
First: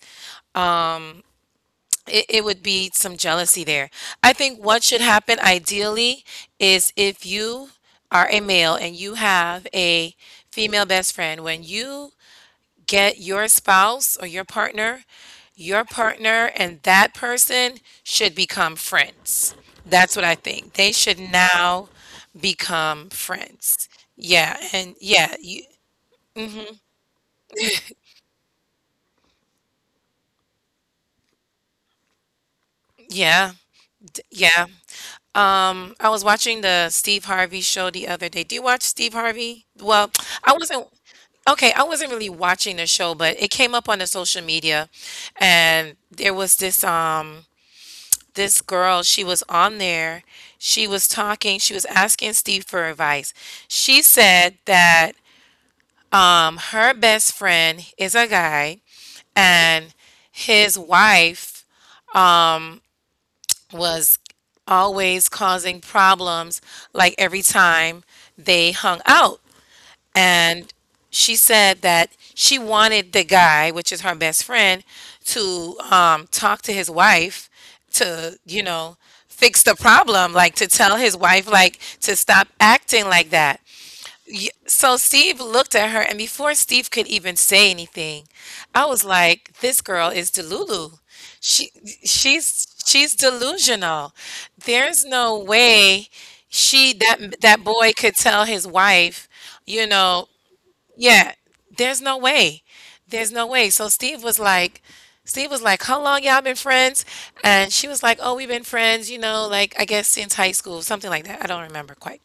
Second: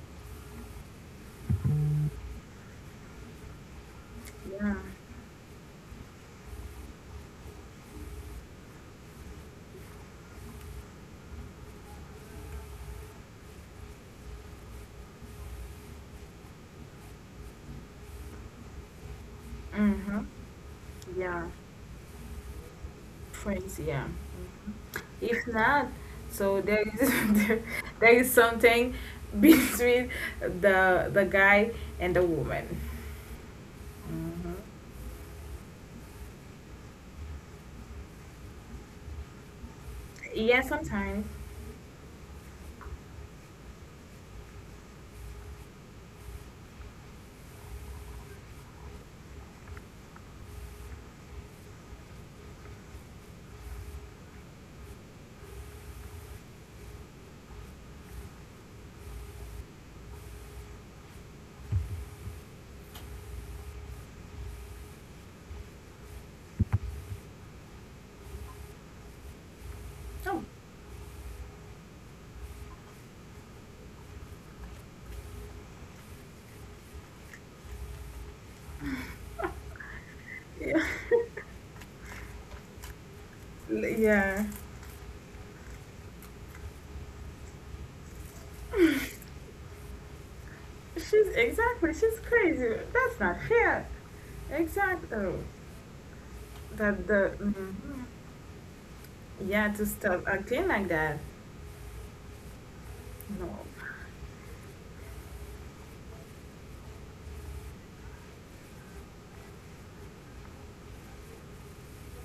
A: it would be some jealousy there. I think
B: yeah.
A: what should happen ideally is if you are a male and you have a female best friend, when you get your spouse or your partner and that person should become friends. That's what
B: Mm-hmm,
A: I think. They should
B: yeah.
A: now become
B: Friends,
A: friends.
B: yeah.
A: Yeah, and yeah,
B: If
A: you,
B: not, so there is, there is something between the guy and the woman.
A: yeah, yeah. I was watching the Steve Harvey show the other day. Do you watch Steve Harvey? Well, I
B: Yeah,
A: wasn't,
B: sometimes.
A: okay, I wasn't really watching the show, but it came up on the social media, and there was this um, this girl, she was on there. She was talking, she was asking Steve for advice. She said that um, her best friend is a guy, and his wife was always causing problems like every time they hung out.
B: Oh,
A: And she said that she wanted the guy, which is her best friend, to talk to his wife to, you know, fix the problem, like to
B: yeah.
A: tell his wife, like to stop acting like that.
B: Yeah.
A: So Steve looked at her, and before Steve could even say anything, I was like, "This girl is delulu.
B: She's,
A: She,
B: exactly. She's crazy.
A: she's
B: That's not fair.
A: delusional. There's
B: Exactly. Oh,
A: no way she
B: that the,
A: that
B: mhm.
A: boy could tell his wife,
B: Yeah, to
A: you
B: stop
A: know,
B: acting like that.
A: yeah. There's no way. There's no
B: No.
A: way." So Steve was like, "How long y'all been friends?" And she was like, "Oh, we've been friends, you know, like I guess since high school, something like that. I don't remember quite."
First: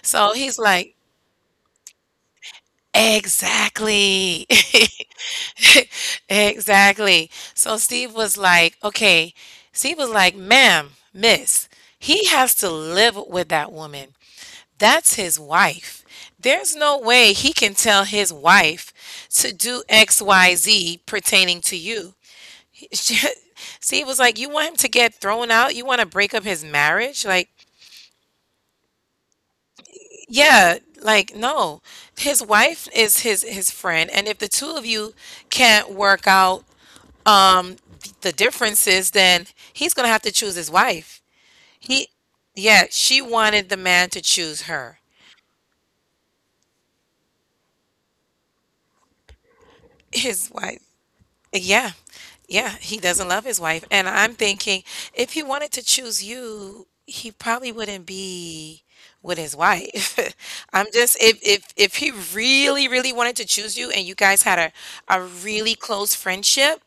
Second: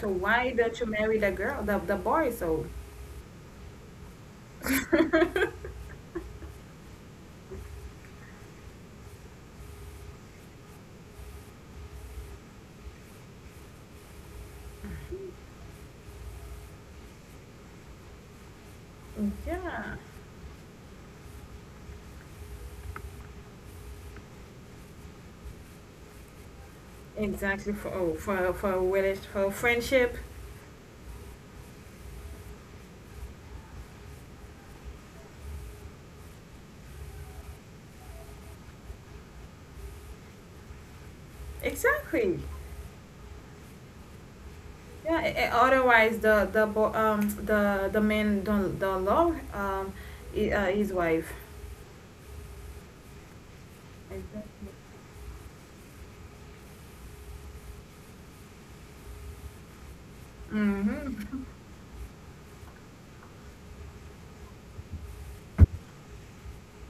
B: So
A: So
B: why
A: he's
B: don't you
A: like.
B: marry the girl, the boy? So
A: Exactly. Exactly. So Steve was like, okay, Steve was like, ma'am, miss, he has to live with that woman. That's his wife. There's no way he can tell his wife to do
B: yeah,
A: XYZ pertaining to you. Steve was like, you want him to get thrown out? You want to break up his marriage? Like,
B: exactly. For a for a friendship.
A: yeah, like, no. His wife is his friend, and if the two of you can't work out um, the differences, then he's gonna have to choose his wife. He,
B: Exactly.
A: yeah, she wanted the man to choose her,
B: Yeah. Otherwise, the the man don't love um,
A: his wife.
B: his wife.
A: Yeah. Yeah, he doesn't love his wife. And I'm
B: Exactly.
A: thinking if he wanted to choose you, he probably wouldn't be with his wife. I'm just
B: Mhm.
A: if he really, really wanted to choose you and you guys had a really close friendship,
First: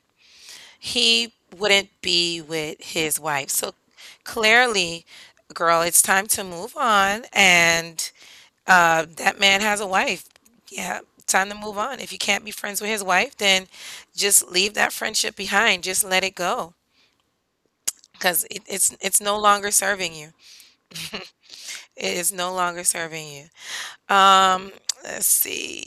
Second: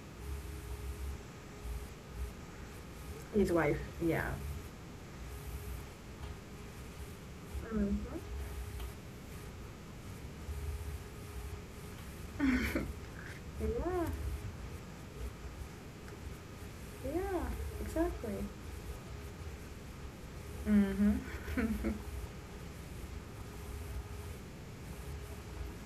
A: he wouldn't be with his wife.
B: His
A: So
B: wife. Yeah.
A: clearly, girl, it's time to move on, and
B: Mm-hmm.
A: that man has a wife. Yeah, time to move on. If you can't be friends with his wife, then
B: Yeah,
A: just leave that friendship behind. Just let it go,
B: yeah, exactly.
A: because it's no longer serving you.
B: Mm-hmm.
A: It is no longer serving you. Let's see.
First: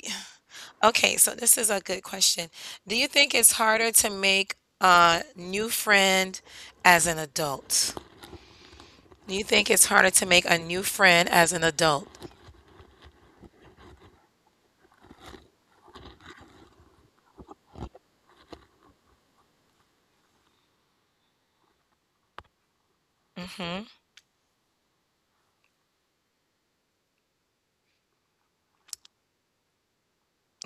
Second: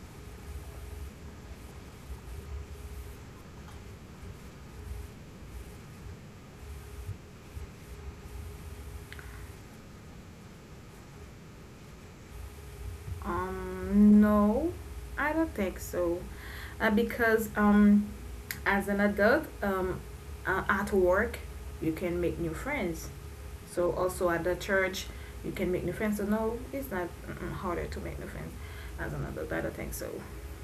A: Okay, so this is a good question. Do you think it's harder to make a new friend as an adult? Do you think it's harder to make a new friend as an adult?
B: no, I don't think so. Because as an adult, at work, you can make new friends. So also at the church, you can make new friends. So no, it's not, mm, harder to make new friends as an adult. I don't think so.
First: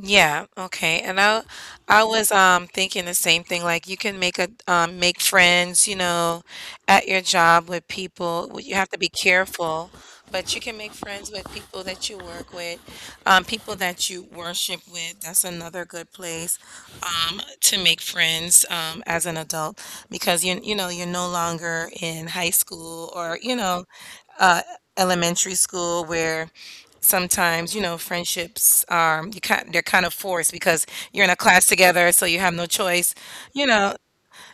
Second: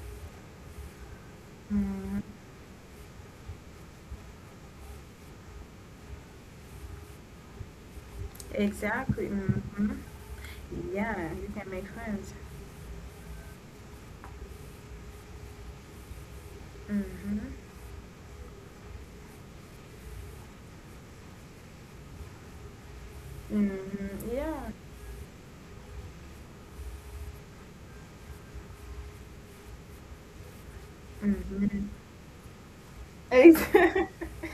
A: Yeah, okay. And I
B: Mm-hmm.
A: was um, thinking the same thing. Like you can make a make friends, you know, at your job with people. Well, you have to be
B: Exactly.
A: careful,
B: Mm-hmm.
A: but you can make friends
B: Yeah,
A: with
B: you can
A: people
B: make
A: that you
B: friends.
A: work with, um, people that you worship with. That's another good place
B: Mm-hmm.
A: um, to make friends um, as an adult, because you know, you're no longer in high school or you know,
B: Mm-hmm. Yeah.
A: elementary school, where sometimes you know friendships um, you kind they're kind of forced because you're in a class
B: Mm-hmm.
A: together, so you have no choice, you know,
B: Exa.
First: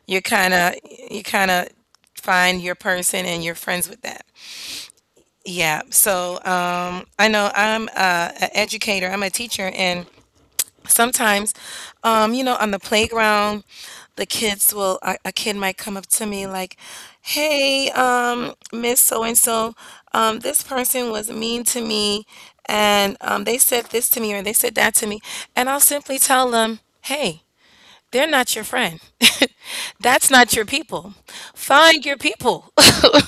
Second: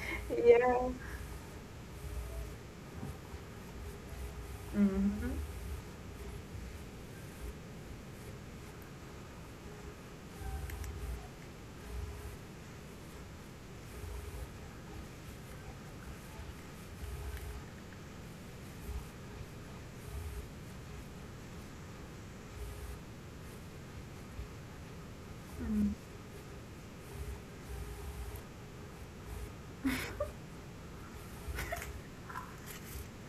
A: you kind of
B: Yeah.
A: you kind of find your person, and you're friends with that.
B: Mhm.
A: Yeah, so um, I know, I'm an educator, I'm a teacher, and sometimes, you know, on the playground, the kids will, a kid might come up to me like, "Hey, Miss So and So, this person was mean to me, and they said this to me or they said that to me," and I'll
B: Mm.
A: simply tell them, "Hey, they're not your friend. That's not your people. Find your people."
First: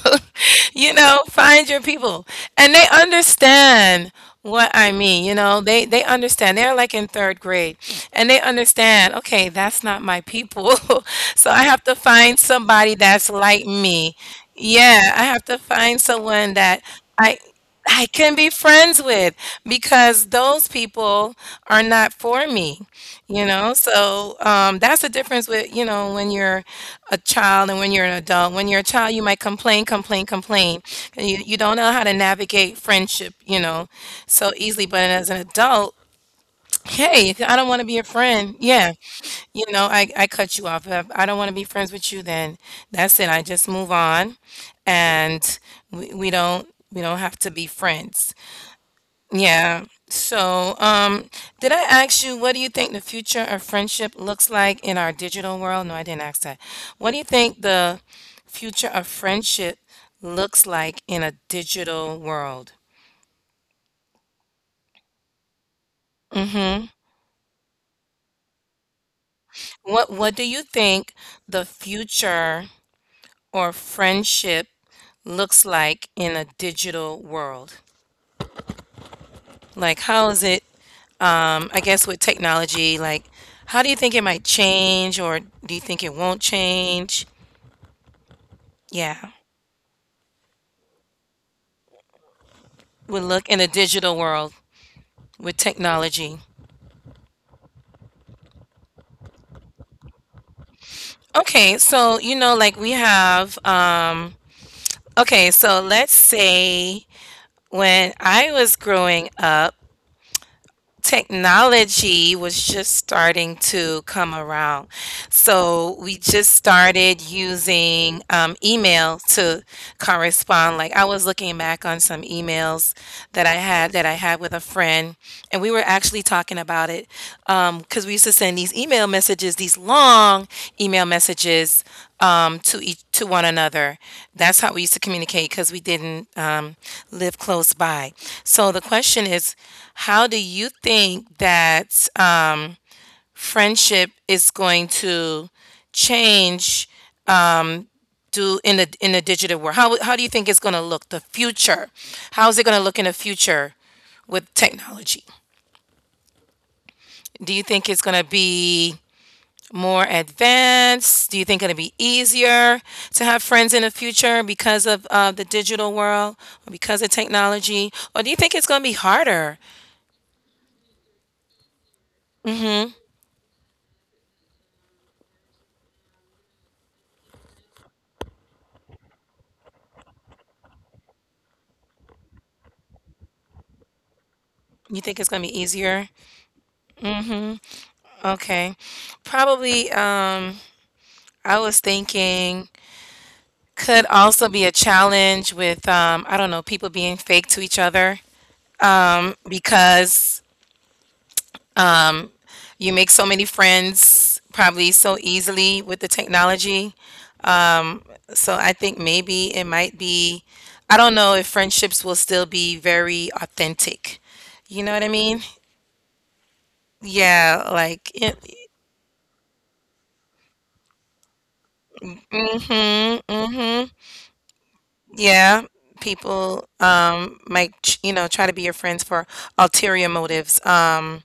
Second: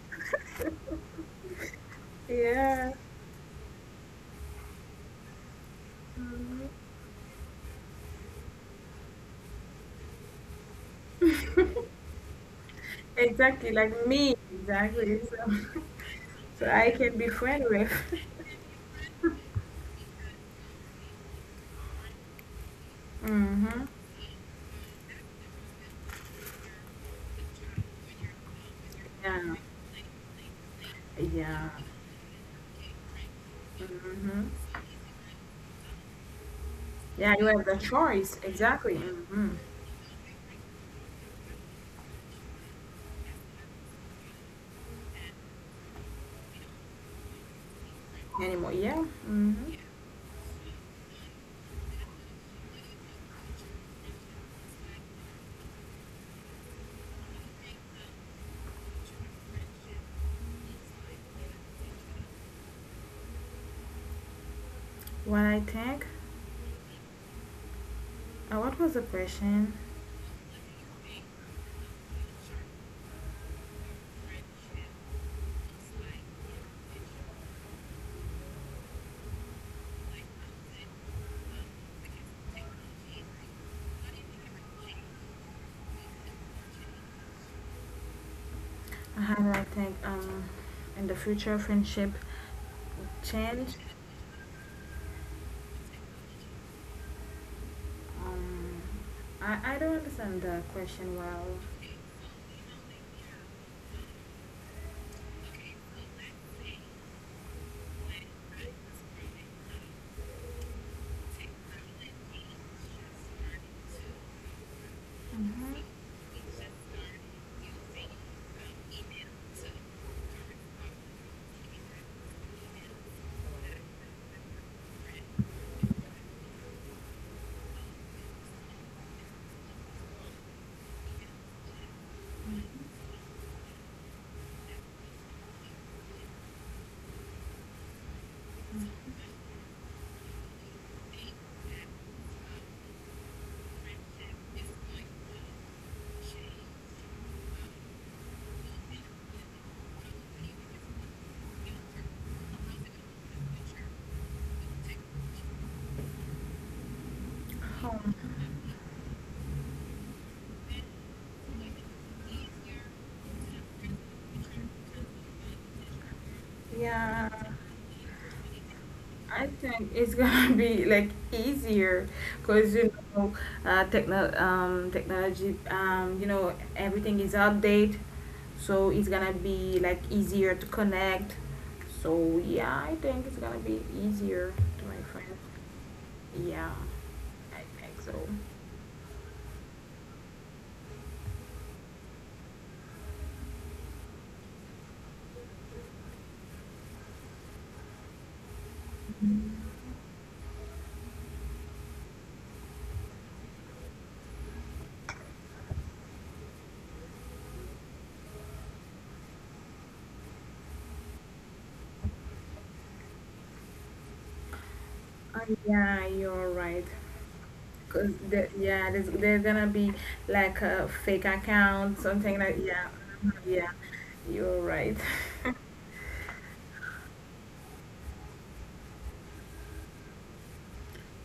A: You know, find your people. And they
B: Yeah.
A: understand what I mean, you know, they understand.
B: Mhm.
A: They're like in third grade, and they understand, okay, that's not my people. So I have to find somebody that's like
B: Exactly, like
A: me.
B: me.
A: Yeah,
B: Exactly.
A: I have to
B: So
A: find someone
B: so
A: that
B: I can be
A: I
B: friend with.
A: I can be friends with, because those people are not for me, you know?
B: Mhm.
A: So that's the difference with, you know, when you're a child and when you're an adult. When you're a child, you might
B: Yeah.
A: complain, complain, complain. And you
B: Yeah.
A: don't know how to navigate friendship, you know, so
B: Mhm.
A: easily. But as an adult, hey,
B: Yeah, you
A: I
B: have
A: don't
B: the
A: want to be a
B: choice.
A: friend. Yeah.
B: Exactly. Mhm.
A: You know, I cut you off. If I don't want to be friends with you then. That's it. I just move on, and we, we don't we don't have to be friends.
B: Anymore. Yeah. Mhm.
A: Yeah. So, did I ask you what do you think the future of friendship looks like in our digital world? No, I didn't ask that. What do you think the future of friendship looks like in a digital world?
B: What I think, what was the question?
A: What do you think the future or friendship looks like in a digital world? Like, how is it, I guess, with technology? Like, how do you think it might change, or do you think it won't change? Yeah,
B: How do I think in the future friendship
A: we look in a
B: change?
A: digital world with technology.
B: Um, I don't understand the question well.
A: Okay, so, you know, like we have, okay, so let's say when I was growing up, technology was just starting to come around. So we just started using email to correspond. Like I was looking back on some emails that I had with a friend, and we were actually talking about it because we used to send these email messages, these long email messages to each to one another. That's how we used to communicate because we didn't live close by. So the question is, how do you think that friendship is going to change? Do in the digital world? How do you think it's going to look? The future? How is it going to look in the future with technology? Do you think it's
B: Um,
A: going to be more advanced? Do you think it'll be easier to have friends in the future because of the digital world or because of
B: yeah,
A: technology? Or do you think it's going to be
B: I
A: harder?
B: think it's gonna be like easier because you know, technology, you know, everything is outdated, so it's gonna be like easier to connect. So yeah, I think it's gonna be easier to my
A: You think it's
B: friends.
A: going to be easier?
B: Yeah, I think so.
A: Okay. Probably, I was thinking could also be a challenge with, I don't know, people being fake to each other because you make so many friends probably so easily with the technology. So I think maybe it might be, I don't know if friendships will still be very authentic. You know what I mean?
B: Yeah, you're right.
A: Yeah, like it,
B: Yeah, there's gonna be like a fake account, something like, yeah, mhm, yeah.
A: mm-hmm.
B: You're right.
A: Yeah, people you know, try to be your friends for ulterior motives,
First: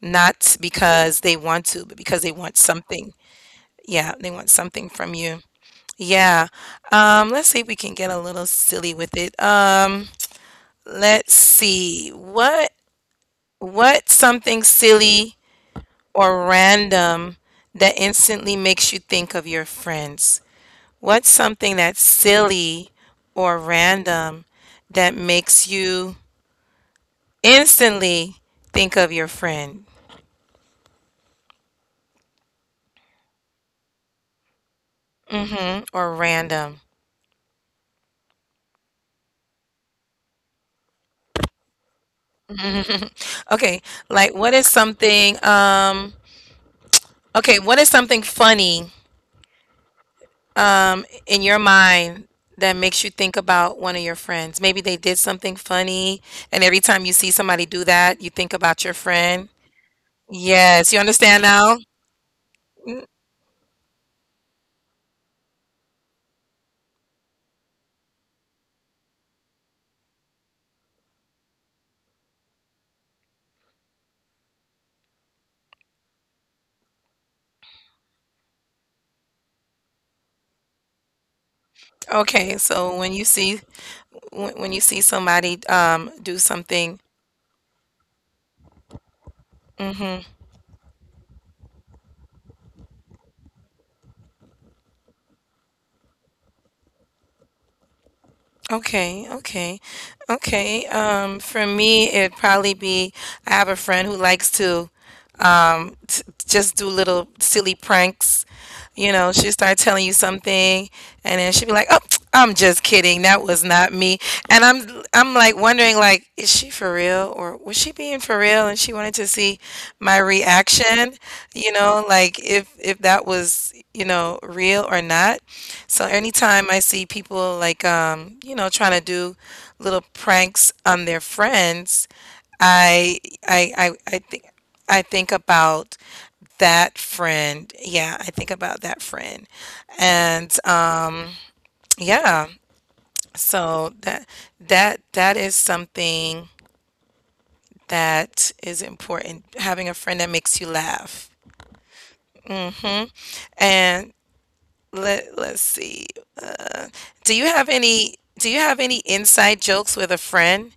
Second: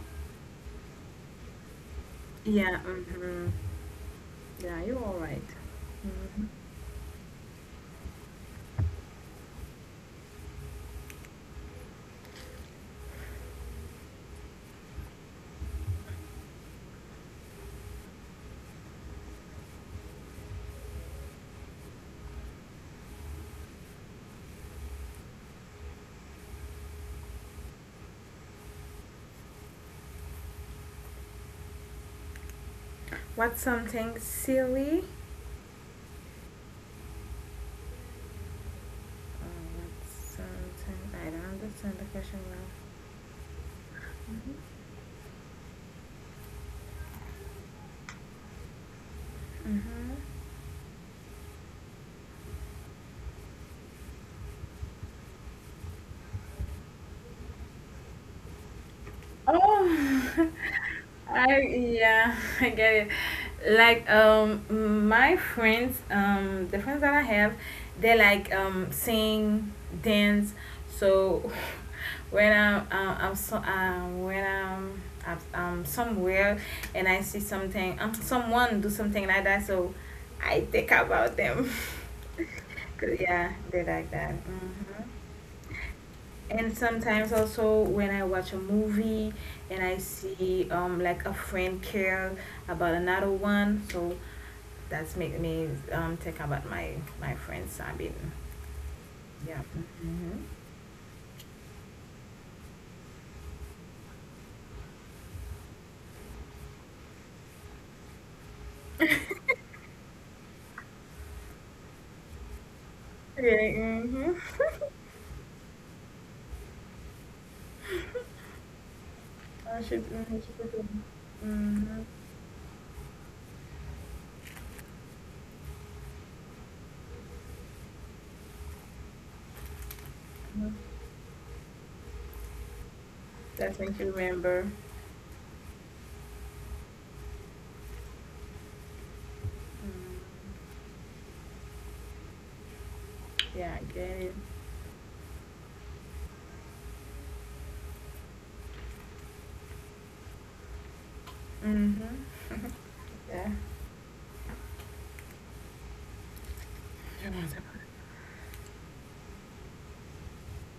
A: not because they want to, but because they want
B: Yeah,
A: something. Yeah, they want
B: yeah,
A: something
B: you're
A: from
B: all
A: you.
B: right. Mhm.
A: Yeah. Let's see if we can get a little silly with it. Let's see. What's something silly or random that instantly makes you think of your friends? What's something that's silly or random that makes you instantly think of your friend
B: What's something silly?
A: or random?
B: Oh, what's something, I don't understand the question well.
A: Okay, like what is something okay, what is something funny
B: Mm-hmm.
A: in your mind that makes you think about one of your friends? Maybe they did something funny, and every time you see somebody do that, you think about your friend.
B: Oh,
A: Yes, you understand
B: I
A: now?
B: yeah, I get
A: Mm.
B: it. Like my friends, the friends that I have, they like sing, dance. So when I'm somewhere and I see something someone do something like that, so I think about them.
A: Okay, so
B: 'Cause, yeah, they like that.
A: when you see somebody do
B: And
A: something,
B: sometimes also when I watch a movie and I
A: mhm.
B: see like a friend care about another one, so that's make me think about my friend Sabine.
A: Okay,
B: Yeah.
A: okay,
B: Mm-hmm.
A: okay. For me, it'd probably be I have a friend who likes to t just do little silly pranks. You know, she'll start telling you something, and then she'll be like, "Oh, I'm just kidding. That
B: Yeah.
A: was not me."
B: Mm-hmm.
A: And I'm like wondering, like, is she for real or was she being for real? And she wanted to see
B: I should.
A: my
B: Mm-hmm.
A: reaction. You
B: Mm-hmm.
A: know, like if that was you know real or not. So anytime I see people like you know, trying to do little pranks on their friends, I I
B: That
A: I,
B: makes you
A: I think
B: remember.
A: I think about that friend. Yeah, I think about that friend.
B: Mm,
A: And yeah,
B: yeah,
A: so
B: I get it.
A: that is something that is important. Having a friend that makes you laugh.
B: Mm-hmm.
A: Hmm?
B: Yeah.
A: And let's see. Do you have any do you have any inside jokes with a friend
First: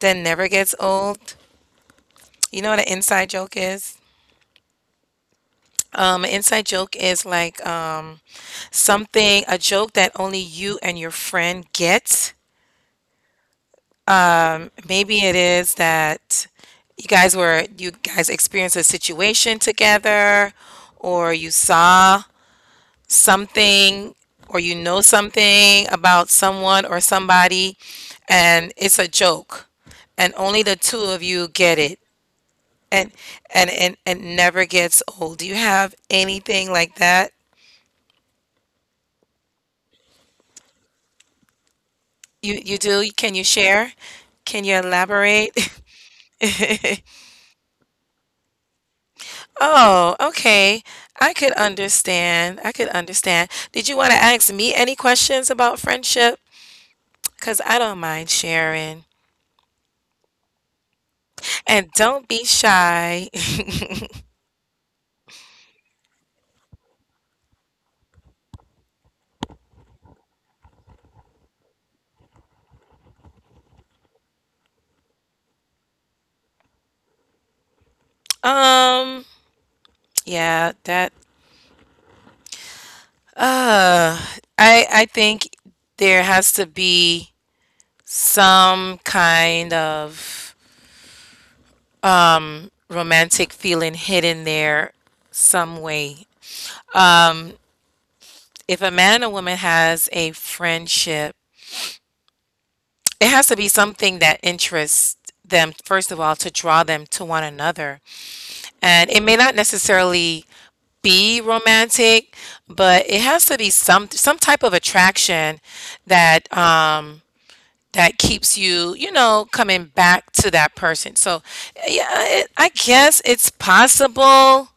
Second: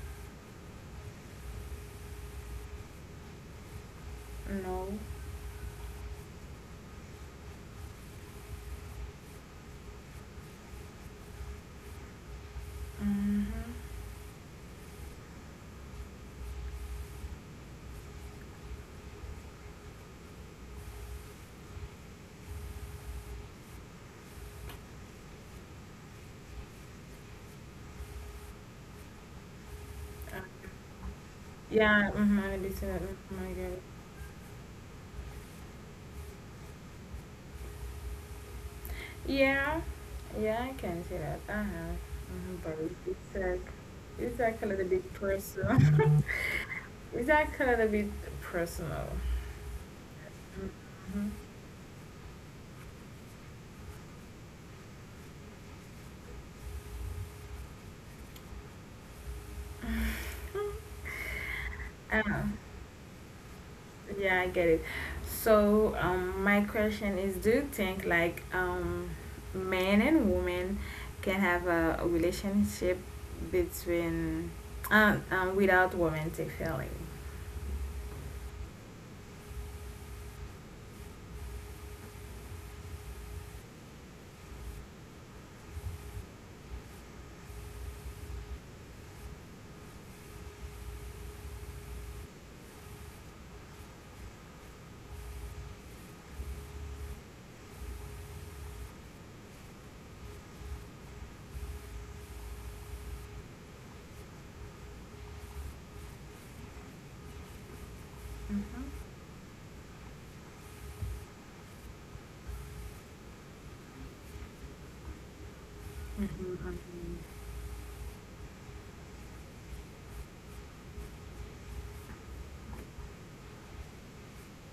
A: that never gets old? You know what an inside joke is?
B: No.
A: An inside joke is like something, a joke that only you and your friend get.
B: Mm-hmm.
A: Maybe it is that you guys experienced a situation together, or you saw something, or you know something about someone or somebody, and it's a joke, and
B: Uh,
A: only the two of you get it.
B: yeah. Mm-hmm. I understand
A: and
B: that. Mhm, I
A: and
B: get it.
A: and it never gets old. Do you have anything like that?
B: Yeah, yeah, I can see that. Uh huh.
A: You you
B: But
A: do? Can
B: it's
A: you
B: like
A: share?
B: it's
A: Can
B: like a
A: you
B: little bit
A: elaborate?
B: personal. It's like a little bit personal.
A: Oh, okay. I
B: Mm-hmm.
A: could understand. I could understand. Did you want to ask me any questions about friendship? Because I don't mind sharing. And don't be
B: Uh,
A: shy.
B: yeah, I get it. So, my question is, do you think like men and women can have a relationship between without romantic feeling?
A: Um, yeah, that uh I think there has to be some kind of romantic feeling hidden there some way. If a man and a woman has a friendship, it has to be something that interests them, first of all, to draw them to one another. And
B: Mm-hmm.
A: it may not necessarily be romantic, but it has to be some type of attraction that
B: Mm-hmm.
A: um that keeps you, you know, coming back to that person. So, yeah, I guess it's possible.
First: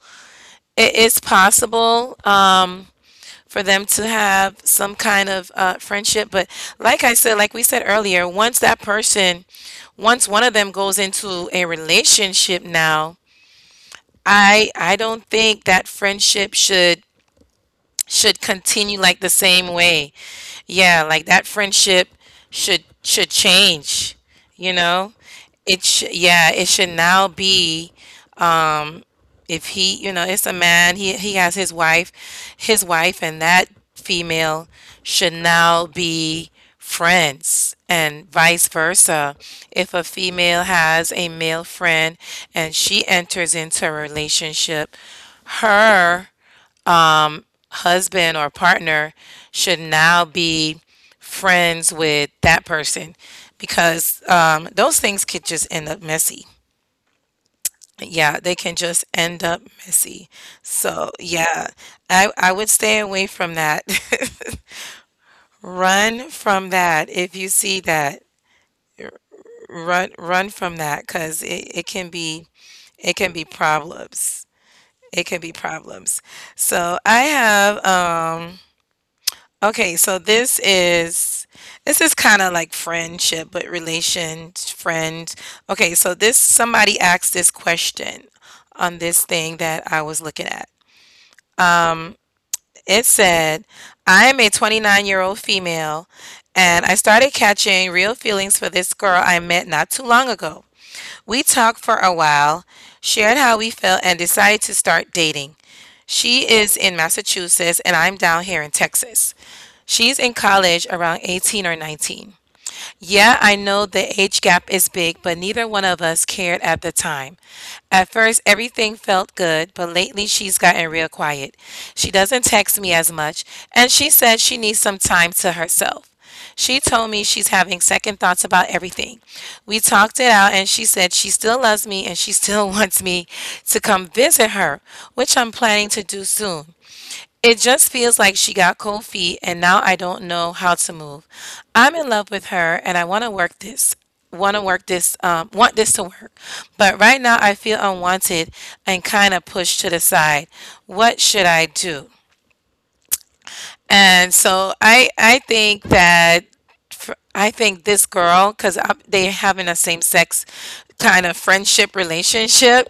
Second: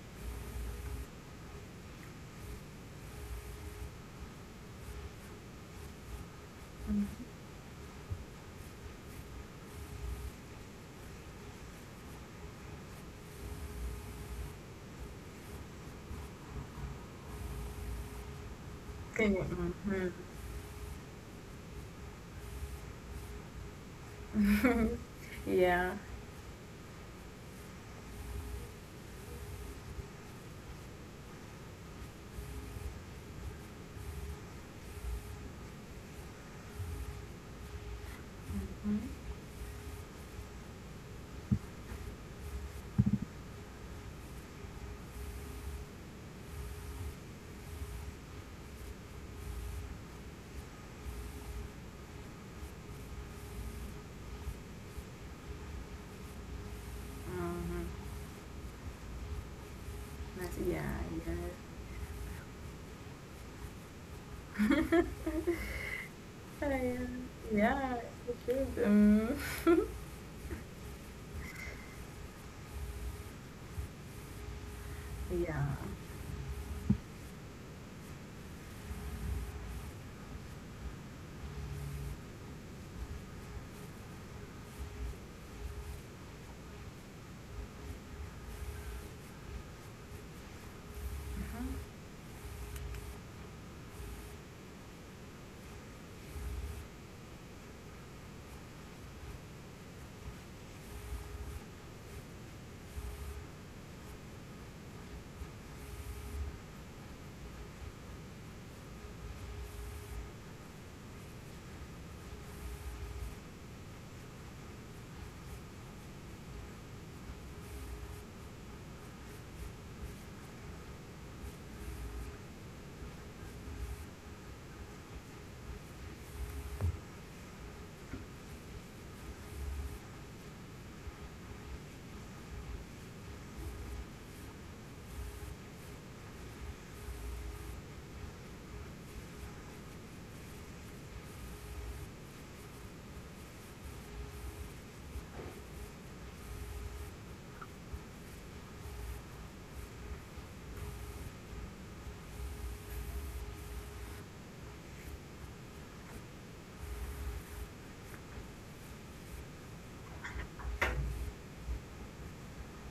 A: It is possible for them to have some kind of friendship, but like I
B: Mm-hmm.
A: said, like we said earlier, once one of them goes into a relationship now, I don't think that friendship should continue like the
B: Can you?
A: same
B: Mm-hmm.
A: way. Yeah, like that friendship should change, you know? It
B: Yeah.
A: sh yeah, it should now be if he you know it's a man he has his wife and that female should now be friends and vice
B: Mm-hmm.
A: versa. If a female has a male friend and she enters into a relationship, her husband or partner should now be friends with that person because those things could just end up messy.
B: Mhm.
A: Yeah, they can just end up messy.
B: That's, yeah,
A: So,
B: yeah.
A: yeah, I would stay away from that. Run from
B: Yeah,
A: that if you see
B: yeah,
A: that.
B: it should.
A: Run from that because it can be problems. It can be
B: Yeah.
A: problems. So, I have okay, so this is kind of like friendship but relations. Friend. Okay, so this somebody asked this question on this thing that I was looking at. It said, I am a 29-year-old female, and I started catching real feelings for this girl I met not too long ago. We talked for a while, shared how we felt, and decided to start dating. She is in Massachusetts, and I'm down here in Texas. She's in college around 18 or 19. Yeah, I know the age gap is big, but neither one of us cared at the time. At first, everything felt good, but lately she's gotten real quiet. She doesn't text me as much, and she said she needs some time to herself. She told me she's having second thoughts about everything. We talked it out, and she said she still loves me and she still wants me to come visit her, which I'm planning to do soon. It just feels like she got cold feet and now I don't know how to move. I'm in love with her and I want to work this. Want this to work. But right now I feel unwanted and kind of pushed to the side. What should I do? And so I think that I think this girl, because they having a same sex kind of friendship relationship,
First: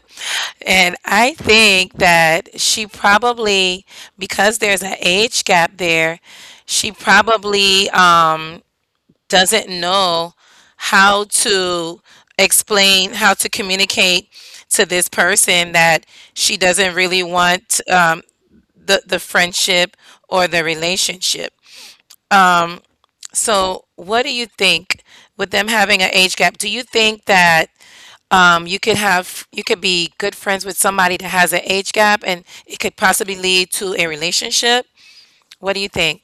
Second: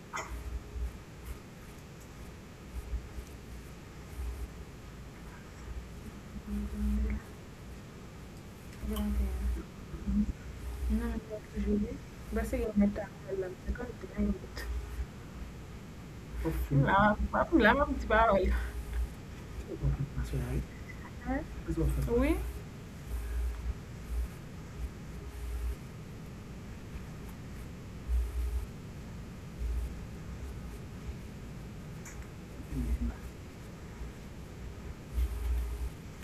A: and I think that she probably because there's an age gap there, she probably
B: Non,
A: doesn't know how
B: pas toujours.
A: to
B: Basi
A: explain how
B: inatawala
A: to communicate
B: mtakatifu.
A: to this person that
B: Of
A: she
B: you.
A: doesn't
B: La
A: really want
B: mapula mtibawala.
A: the friendship
B: That's
A: or
B: right.
A: the
B: Huh?
A: relationship.
B: That's what first. Oui.
A: So, what do you think with them having an age gap? Do you think that you could have you could be good friends with somebody that has an age gap, and it could possibly lead to a relationship? What do you think?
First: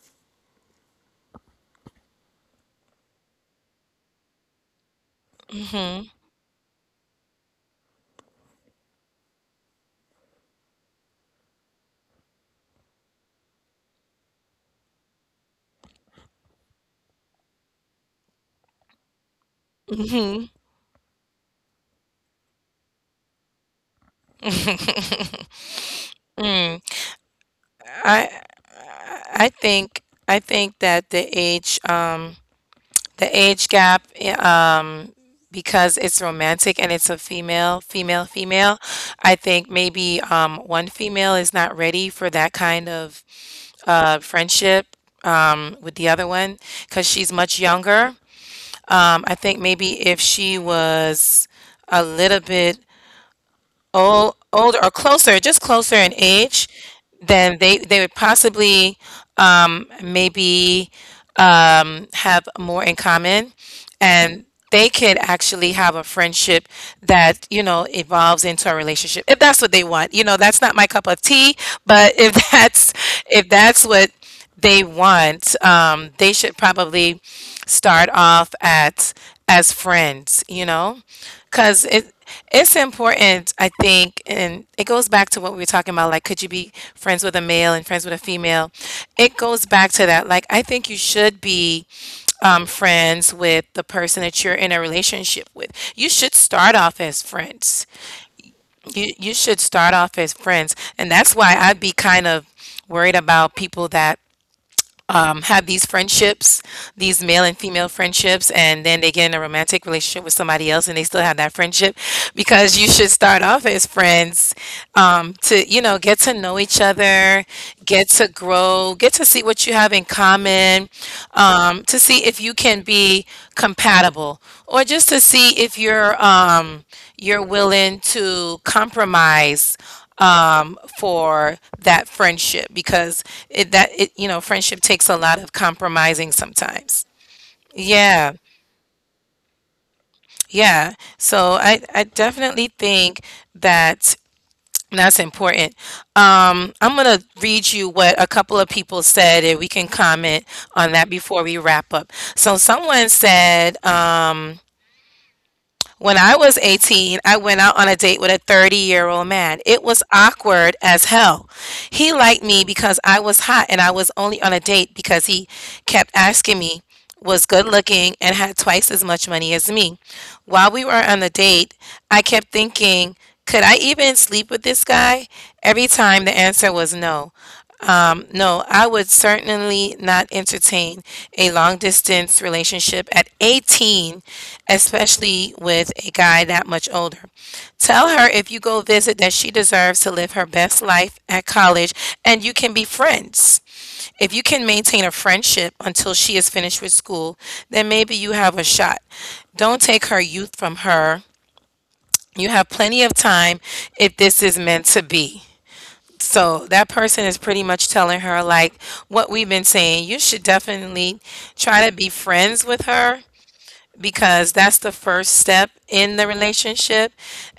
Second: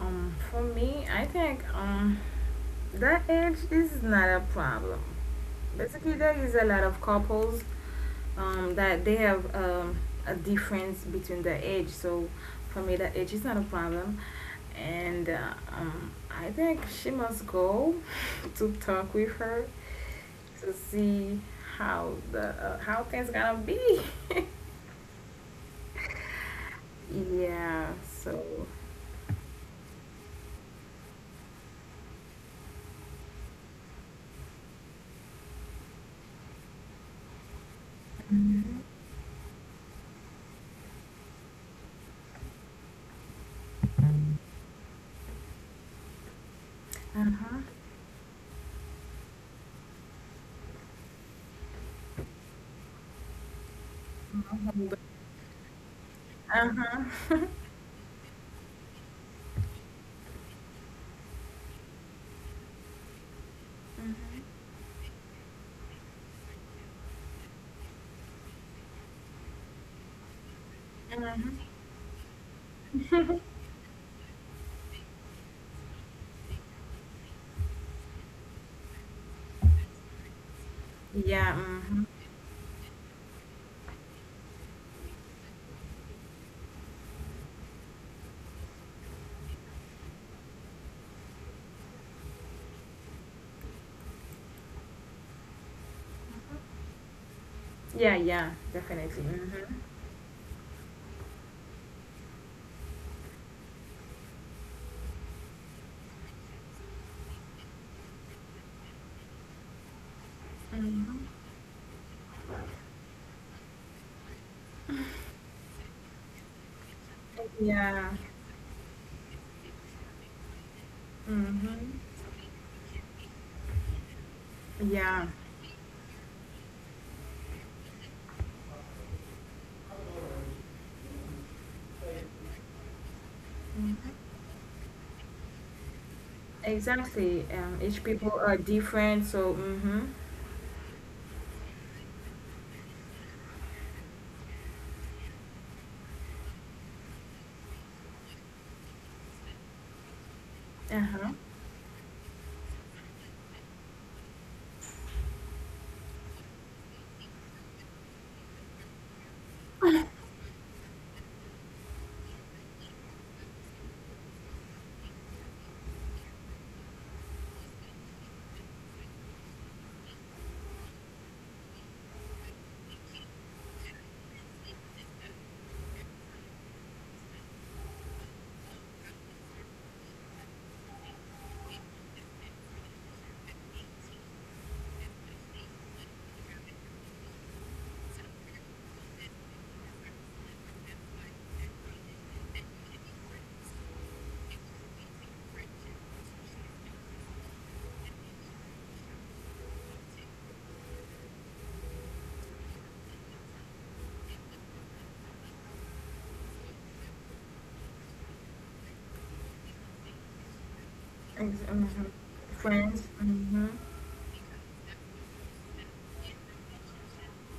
B: For me, I think that age is not a problem. Basically, there is a lot of couples that they have a difference between the age. So for me, the age is not a problem. And I think she must go to talk with her
A: Hmm.
B: to see how things gonna be.
A: Mm.
B: Yeah.
A: I
B: So.
A: I think I think that the age gap because it's romantic and it's a female female female, I think maybe one female is not ready for that kind of friendship with the other one because
B: Uh
A: she's
B: huh.
A: much younger. I think maybe if she was a little bit older or closer, just closer in age,
B: Uh huh.
A: then they would possibly maybe have more in common, and they could actually have a friendship that you know evolves into a relationship if that's what they want. You know, that's not my cup of tea,
B: Mhm.
A: but if that's if that's what they want, they should probably start off at as friends, you know?
B: Yeah.
A: Cuz it it's important, I think, and it goes back to what we were talking about like could you be friends with a male and friends with a female? It goes back to that. Like I think you should be friends with the person that you're in a relationship with. You should start off as friends.
B: Yeah. Yeah.
A: You
B: Definitely.
A: you should start off as friends, and that's why I'd be kind of worried about people that have these friendships, these male and female friendships, and then they get in a romantic relationship with somebody else and
B: hmm
A: they
B: hmm
A: still have that friendship because you should start off as friends to, you know, get to know each other, get
B: Yeah.
A: to grow, get to see what you have in common,
B: hmm
A: to see if you can be compatible or just to
B: Yeah.
A: see if you're willing to compromise for that friendship because it that
B: Mm-hmm.
A: it you know friendship takes a lot of compromising sometimes.
B: Exactly. Each people
A: Yeah,
B: are different, so mm-hmm.
A: yeah. So I definitely think that that's important. I'm gonna read you what a couple of people said, and we can comment on that
B: Uh-huh.
A: before we wrap up. So someone said. When I was 18, I went out on a date with a 30-year-old man. It was awkward as hell. He liked me because I was hot and I was only on a date because he kept asking me, was good looking, and had twice as much money as me. While we were on the date, I kept thinking, could I even sleep with this guy? Every time the answer was no. No, I would certainly not entertain a long distance relationship at 18, especially with a guy that much older. Tell her if you go visit that she deserves to live her best life at college and you can be friends. If you can maintain a friendship until she is finished with school, then maybe you have a shot. Don't take her youth from her. You have plenty of time if this is meant to be. So that person is pretty much telling her, like, what we've been saying, you should definitely try to
B: Mhm.
A: be friends with
B: Friends.
A: her
B: Mm-hmm.
A: because that's the first step in the relationship.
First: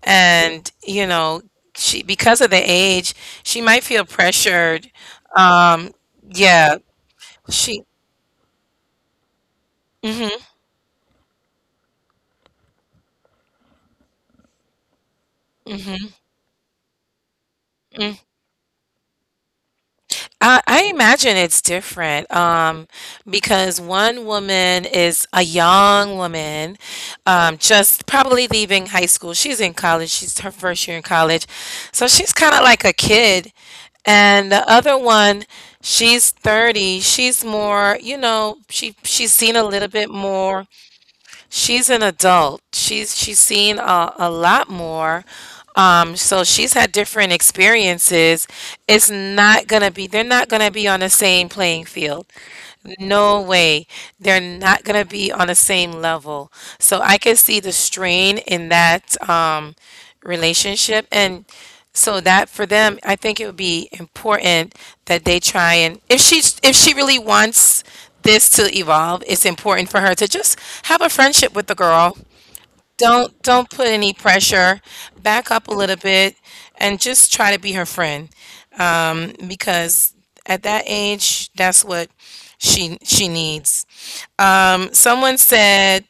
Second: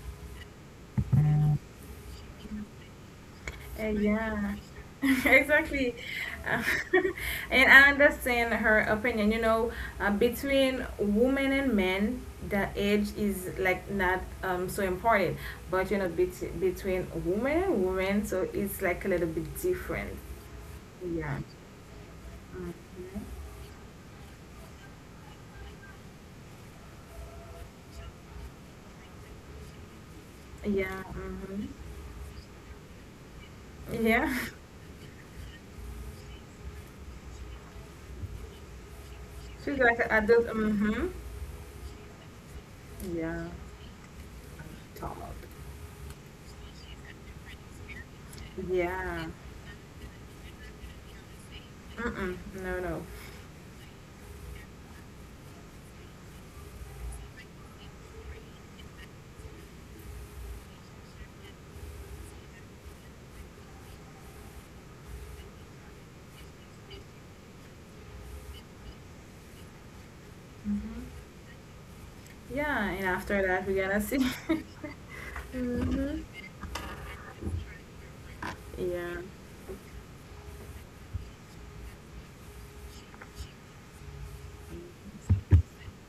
A: And, you know, she, because of the age, she might feel
B: Yeah.
A: pressured. Um,
B: Exactly. Uh,
A: yeah,
B: and
A: she.
B: I understand her opinion. You know, between women and men, the age is like not so important. But you know, between women and women, so it's like a little bit different.
A: I imagine
B: Yeah.
A: it's different
B: hmm
A: because one woman is a young woman, just probably leaving high school. She's in college, she's her first year in
B: Yeah.
A: college. So she's kind of like a kid.
B: Yeah.
A: And the other one, she's 30. She's more, you know, she's seen a
B: She's
A: little
B: like an
A: bit
B: adult.
A: more. She's an adult. She's
B: Yeah.
A: seen a lot
B: Tom
A: more.
B: up.
A: So she's had different experiences. It's
B: Yeah.
A: not gonna be, they're not gonna be on the same playing field.
B: Mm-mm. No, no.
A: No way. They're not going to be on the same level. So I can see the strain in that relationship. And so that for them, I think it would be important that they try, and if she really wants this to evolve, it's important for her to just have a friendship with the girl.
B: Yeah, and
A: Don't
B: after that,
A: don't
B: we're
A: put
B: gonna
A: any
B: see.
A: pressure. Back up a little
B: Mm-hmm.
A: bit and just try to be her friend
B: Yeah.
A: because at that age, that's what she needs. Someone said,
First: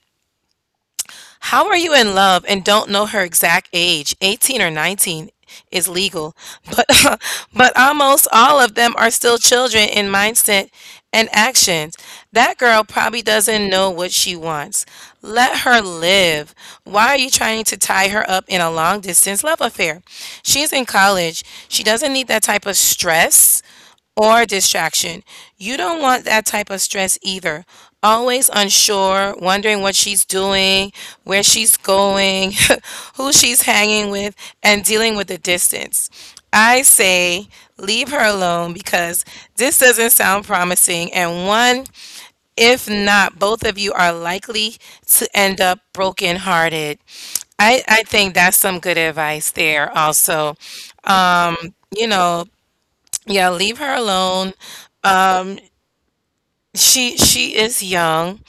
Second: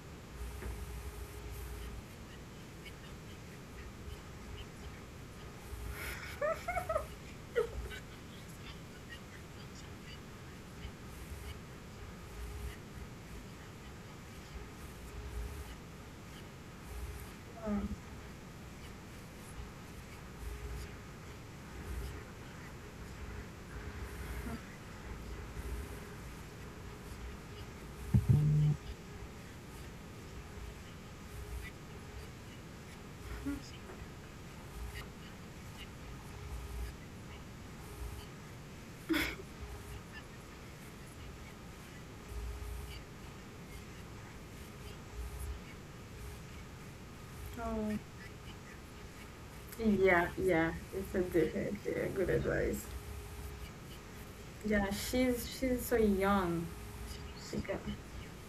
A: how are you in love and don't know her exact age? 18 or 19 is legal, but, but almost all of them are still children in mindset and actions. That girl probably doesn't know what she wants. Let her live. Why are you trying to
B: Oh.
A: tie her up in a long distance love affair? She's in college. She doesn't need that type of stress or distraction. You don't want that type of stress either. Always unsure, wondering what she's doing, where she's going, who she's hanging with, and dealing with the distance. I say leave her alone because this doesn't sound promising. And one, if not, both of you are likely to end up brokenhearted. I,
B: Oh.
A: I think that's some good advice there,
B: Yeah,
A: also.
B: yeah. It's a definitely
A: You
B: a good
A: know,
B: advice.
A: yeah, leave her alone.
B: Yeah, she's so young.
A: She
B: She can,
A: is young.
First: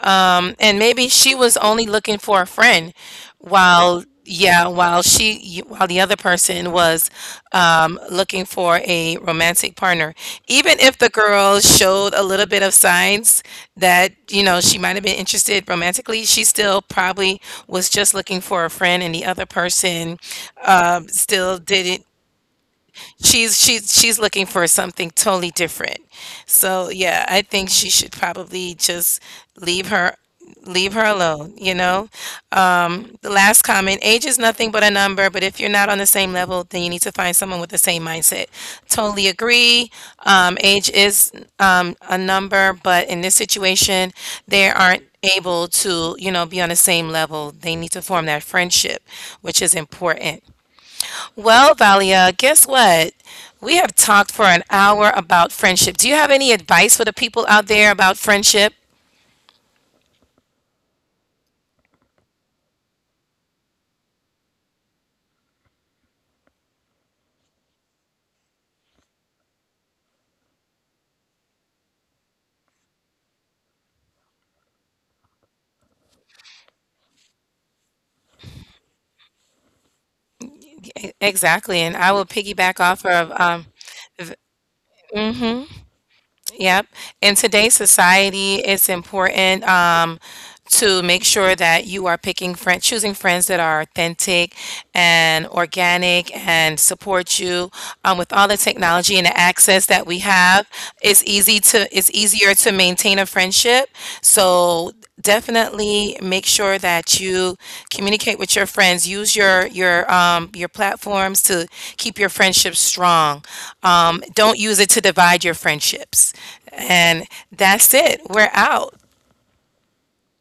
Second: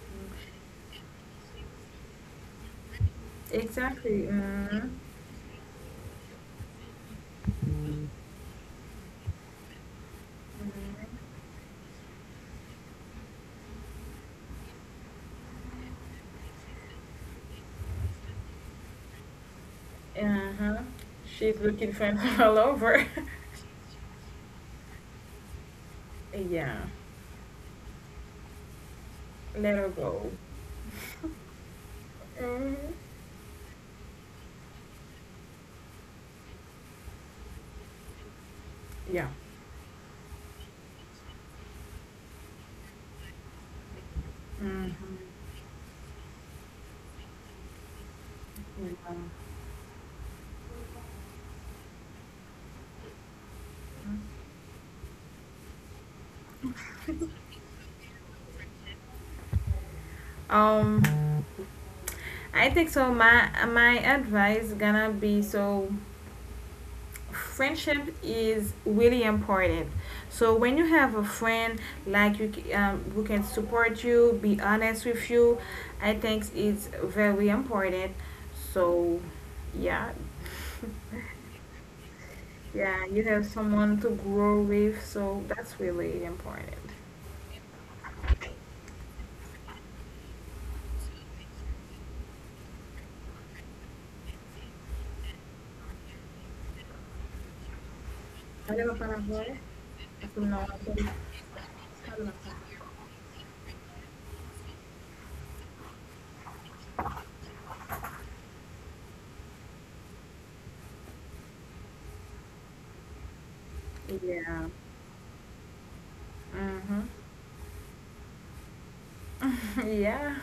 A: And maybe she was only looking for a friend while
B: exactly.
A: yeah,
B: Mm-hmm.
A: while she while the other person was looking for a romantic partner. Even if the girl showed a little bit of signs that, you know, she might have been interested romantically, she still probably was just looking for a friend and the other person
B: Uh huh.
A: still
B: She's looking
A: didn't
B: for him all over.
A: she's looking for something totally different.
B: Yeah.
A: So yeah, I think she should probably just
B: Let
A: leave
B: her
A: her
B: go.
A: leave her alone, you know?
B: hmm
A: The last comment, age is nothing but a number, but if you're not on the same level, then you need to find someone with the same mindset.
B: Yeah.
A: Totally agree. Age is a number, but in this situation, they aren't
B: hmm
A: able to, you know, be on the same level. They need to form that friendship, which is important. Well, Valia, guess what? We have talked for an hour about friendship. Do you have any advice for the people out there about friendship?
B: Um. I think so. My advice gonna be so friendship is really important. So when you have a friend like who can support you, be honest with you, I think it's very important. So yeah,
A: Exactly, and I will piggyback
B: yeah,
A: off
B: you
A: of
B: have someone to grow with. So
A: mhm,
B: that's really
A: yep.
B: important.
A: In today's society, it's important to make sure that you are picking friends, choosing friends that are authentic and organic and support you. With all the technology and the
B: Vale.
A: access that we
B: No.
A: have, it's easy to it's easier to maintain a friendship. So definitely make sure that you communicate with your friends. Use your your platforms to keep your friendships strong. Don't
B: Yeah.
A: use it to divide your friendships.
B: Mm-hmm.
A: And that's it. We're out.
B: Yeah.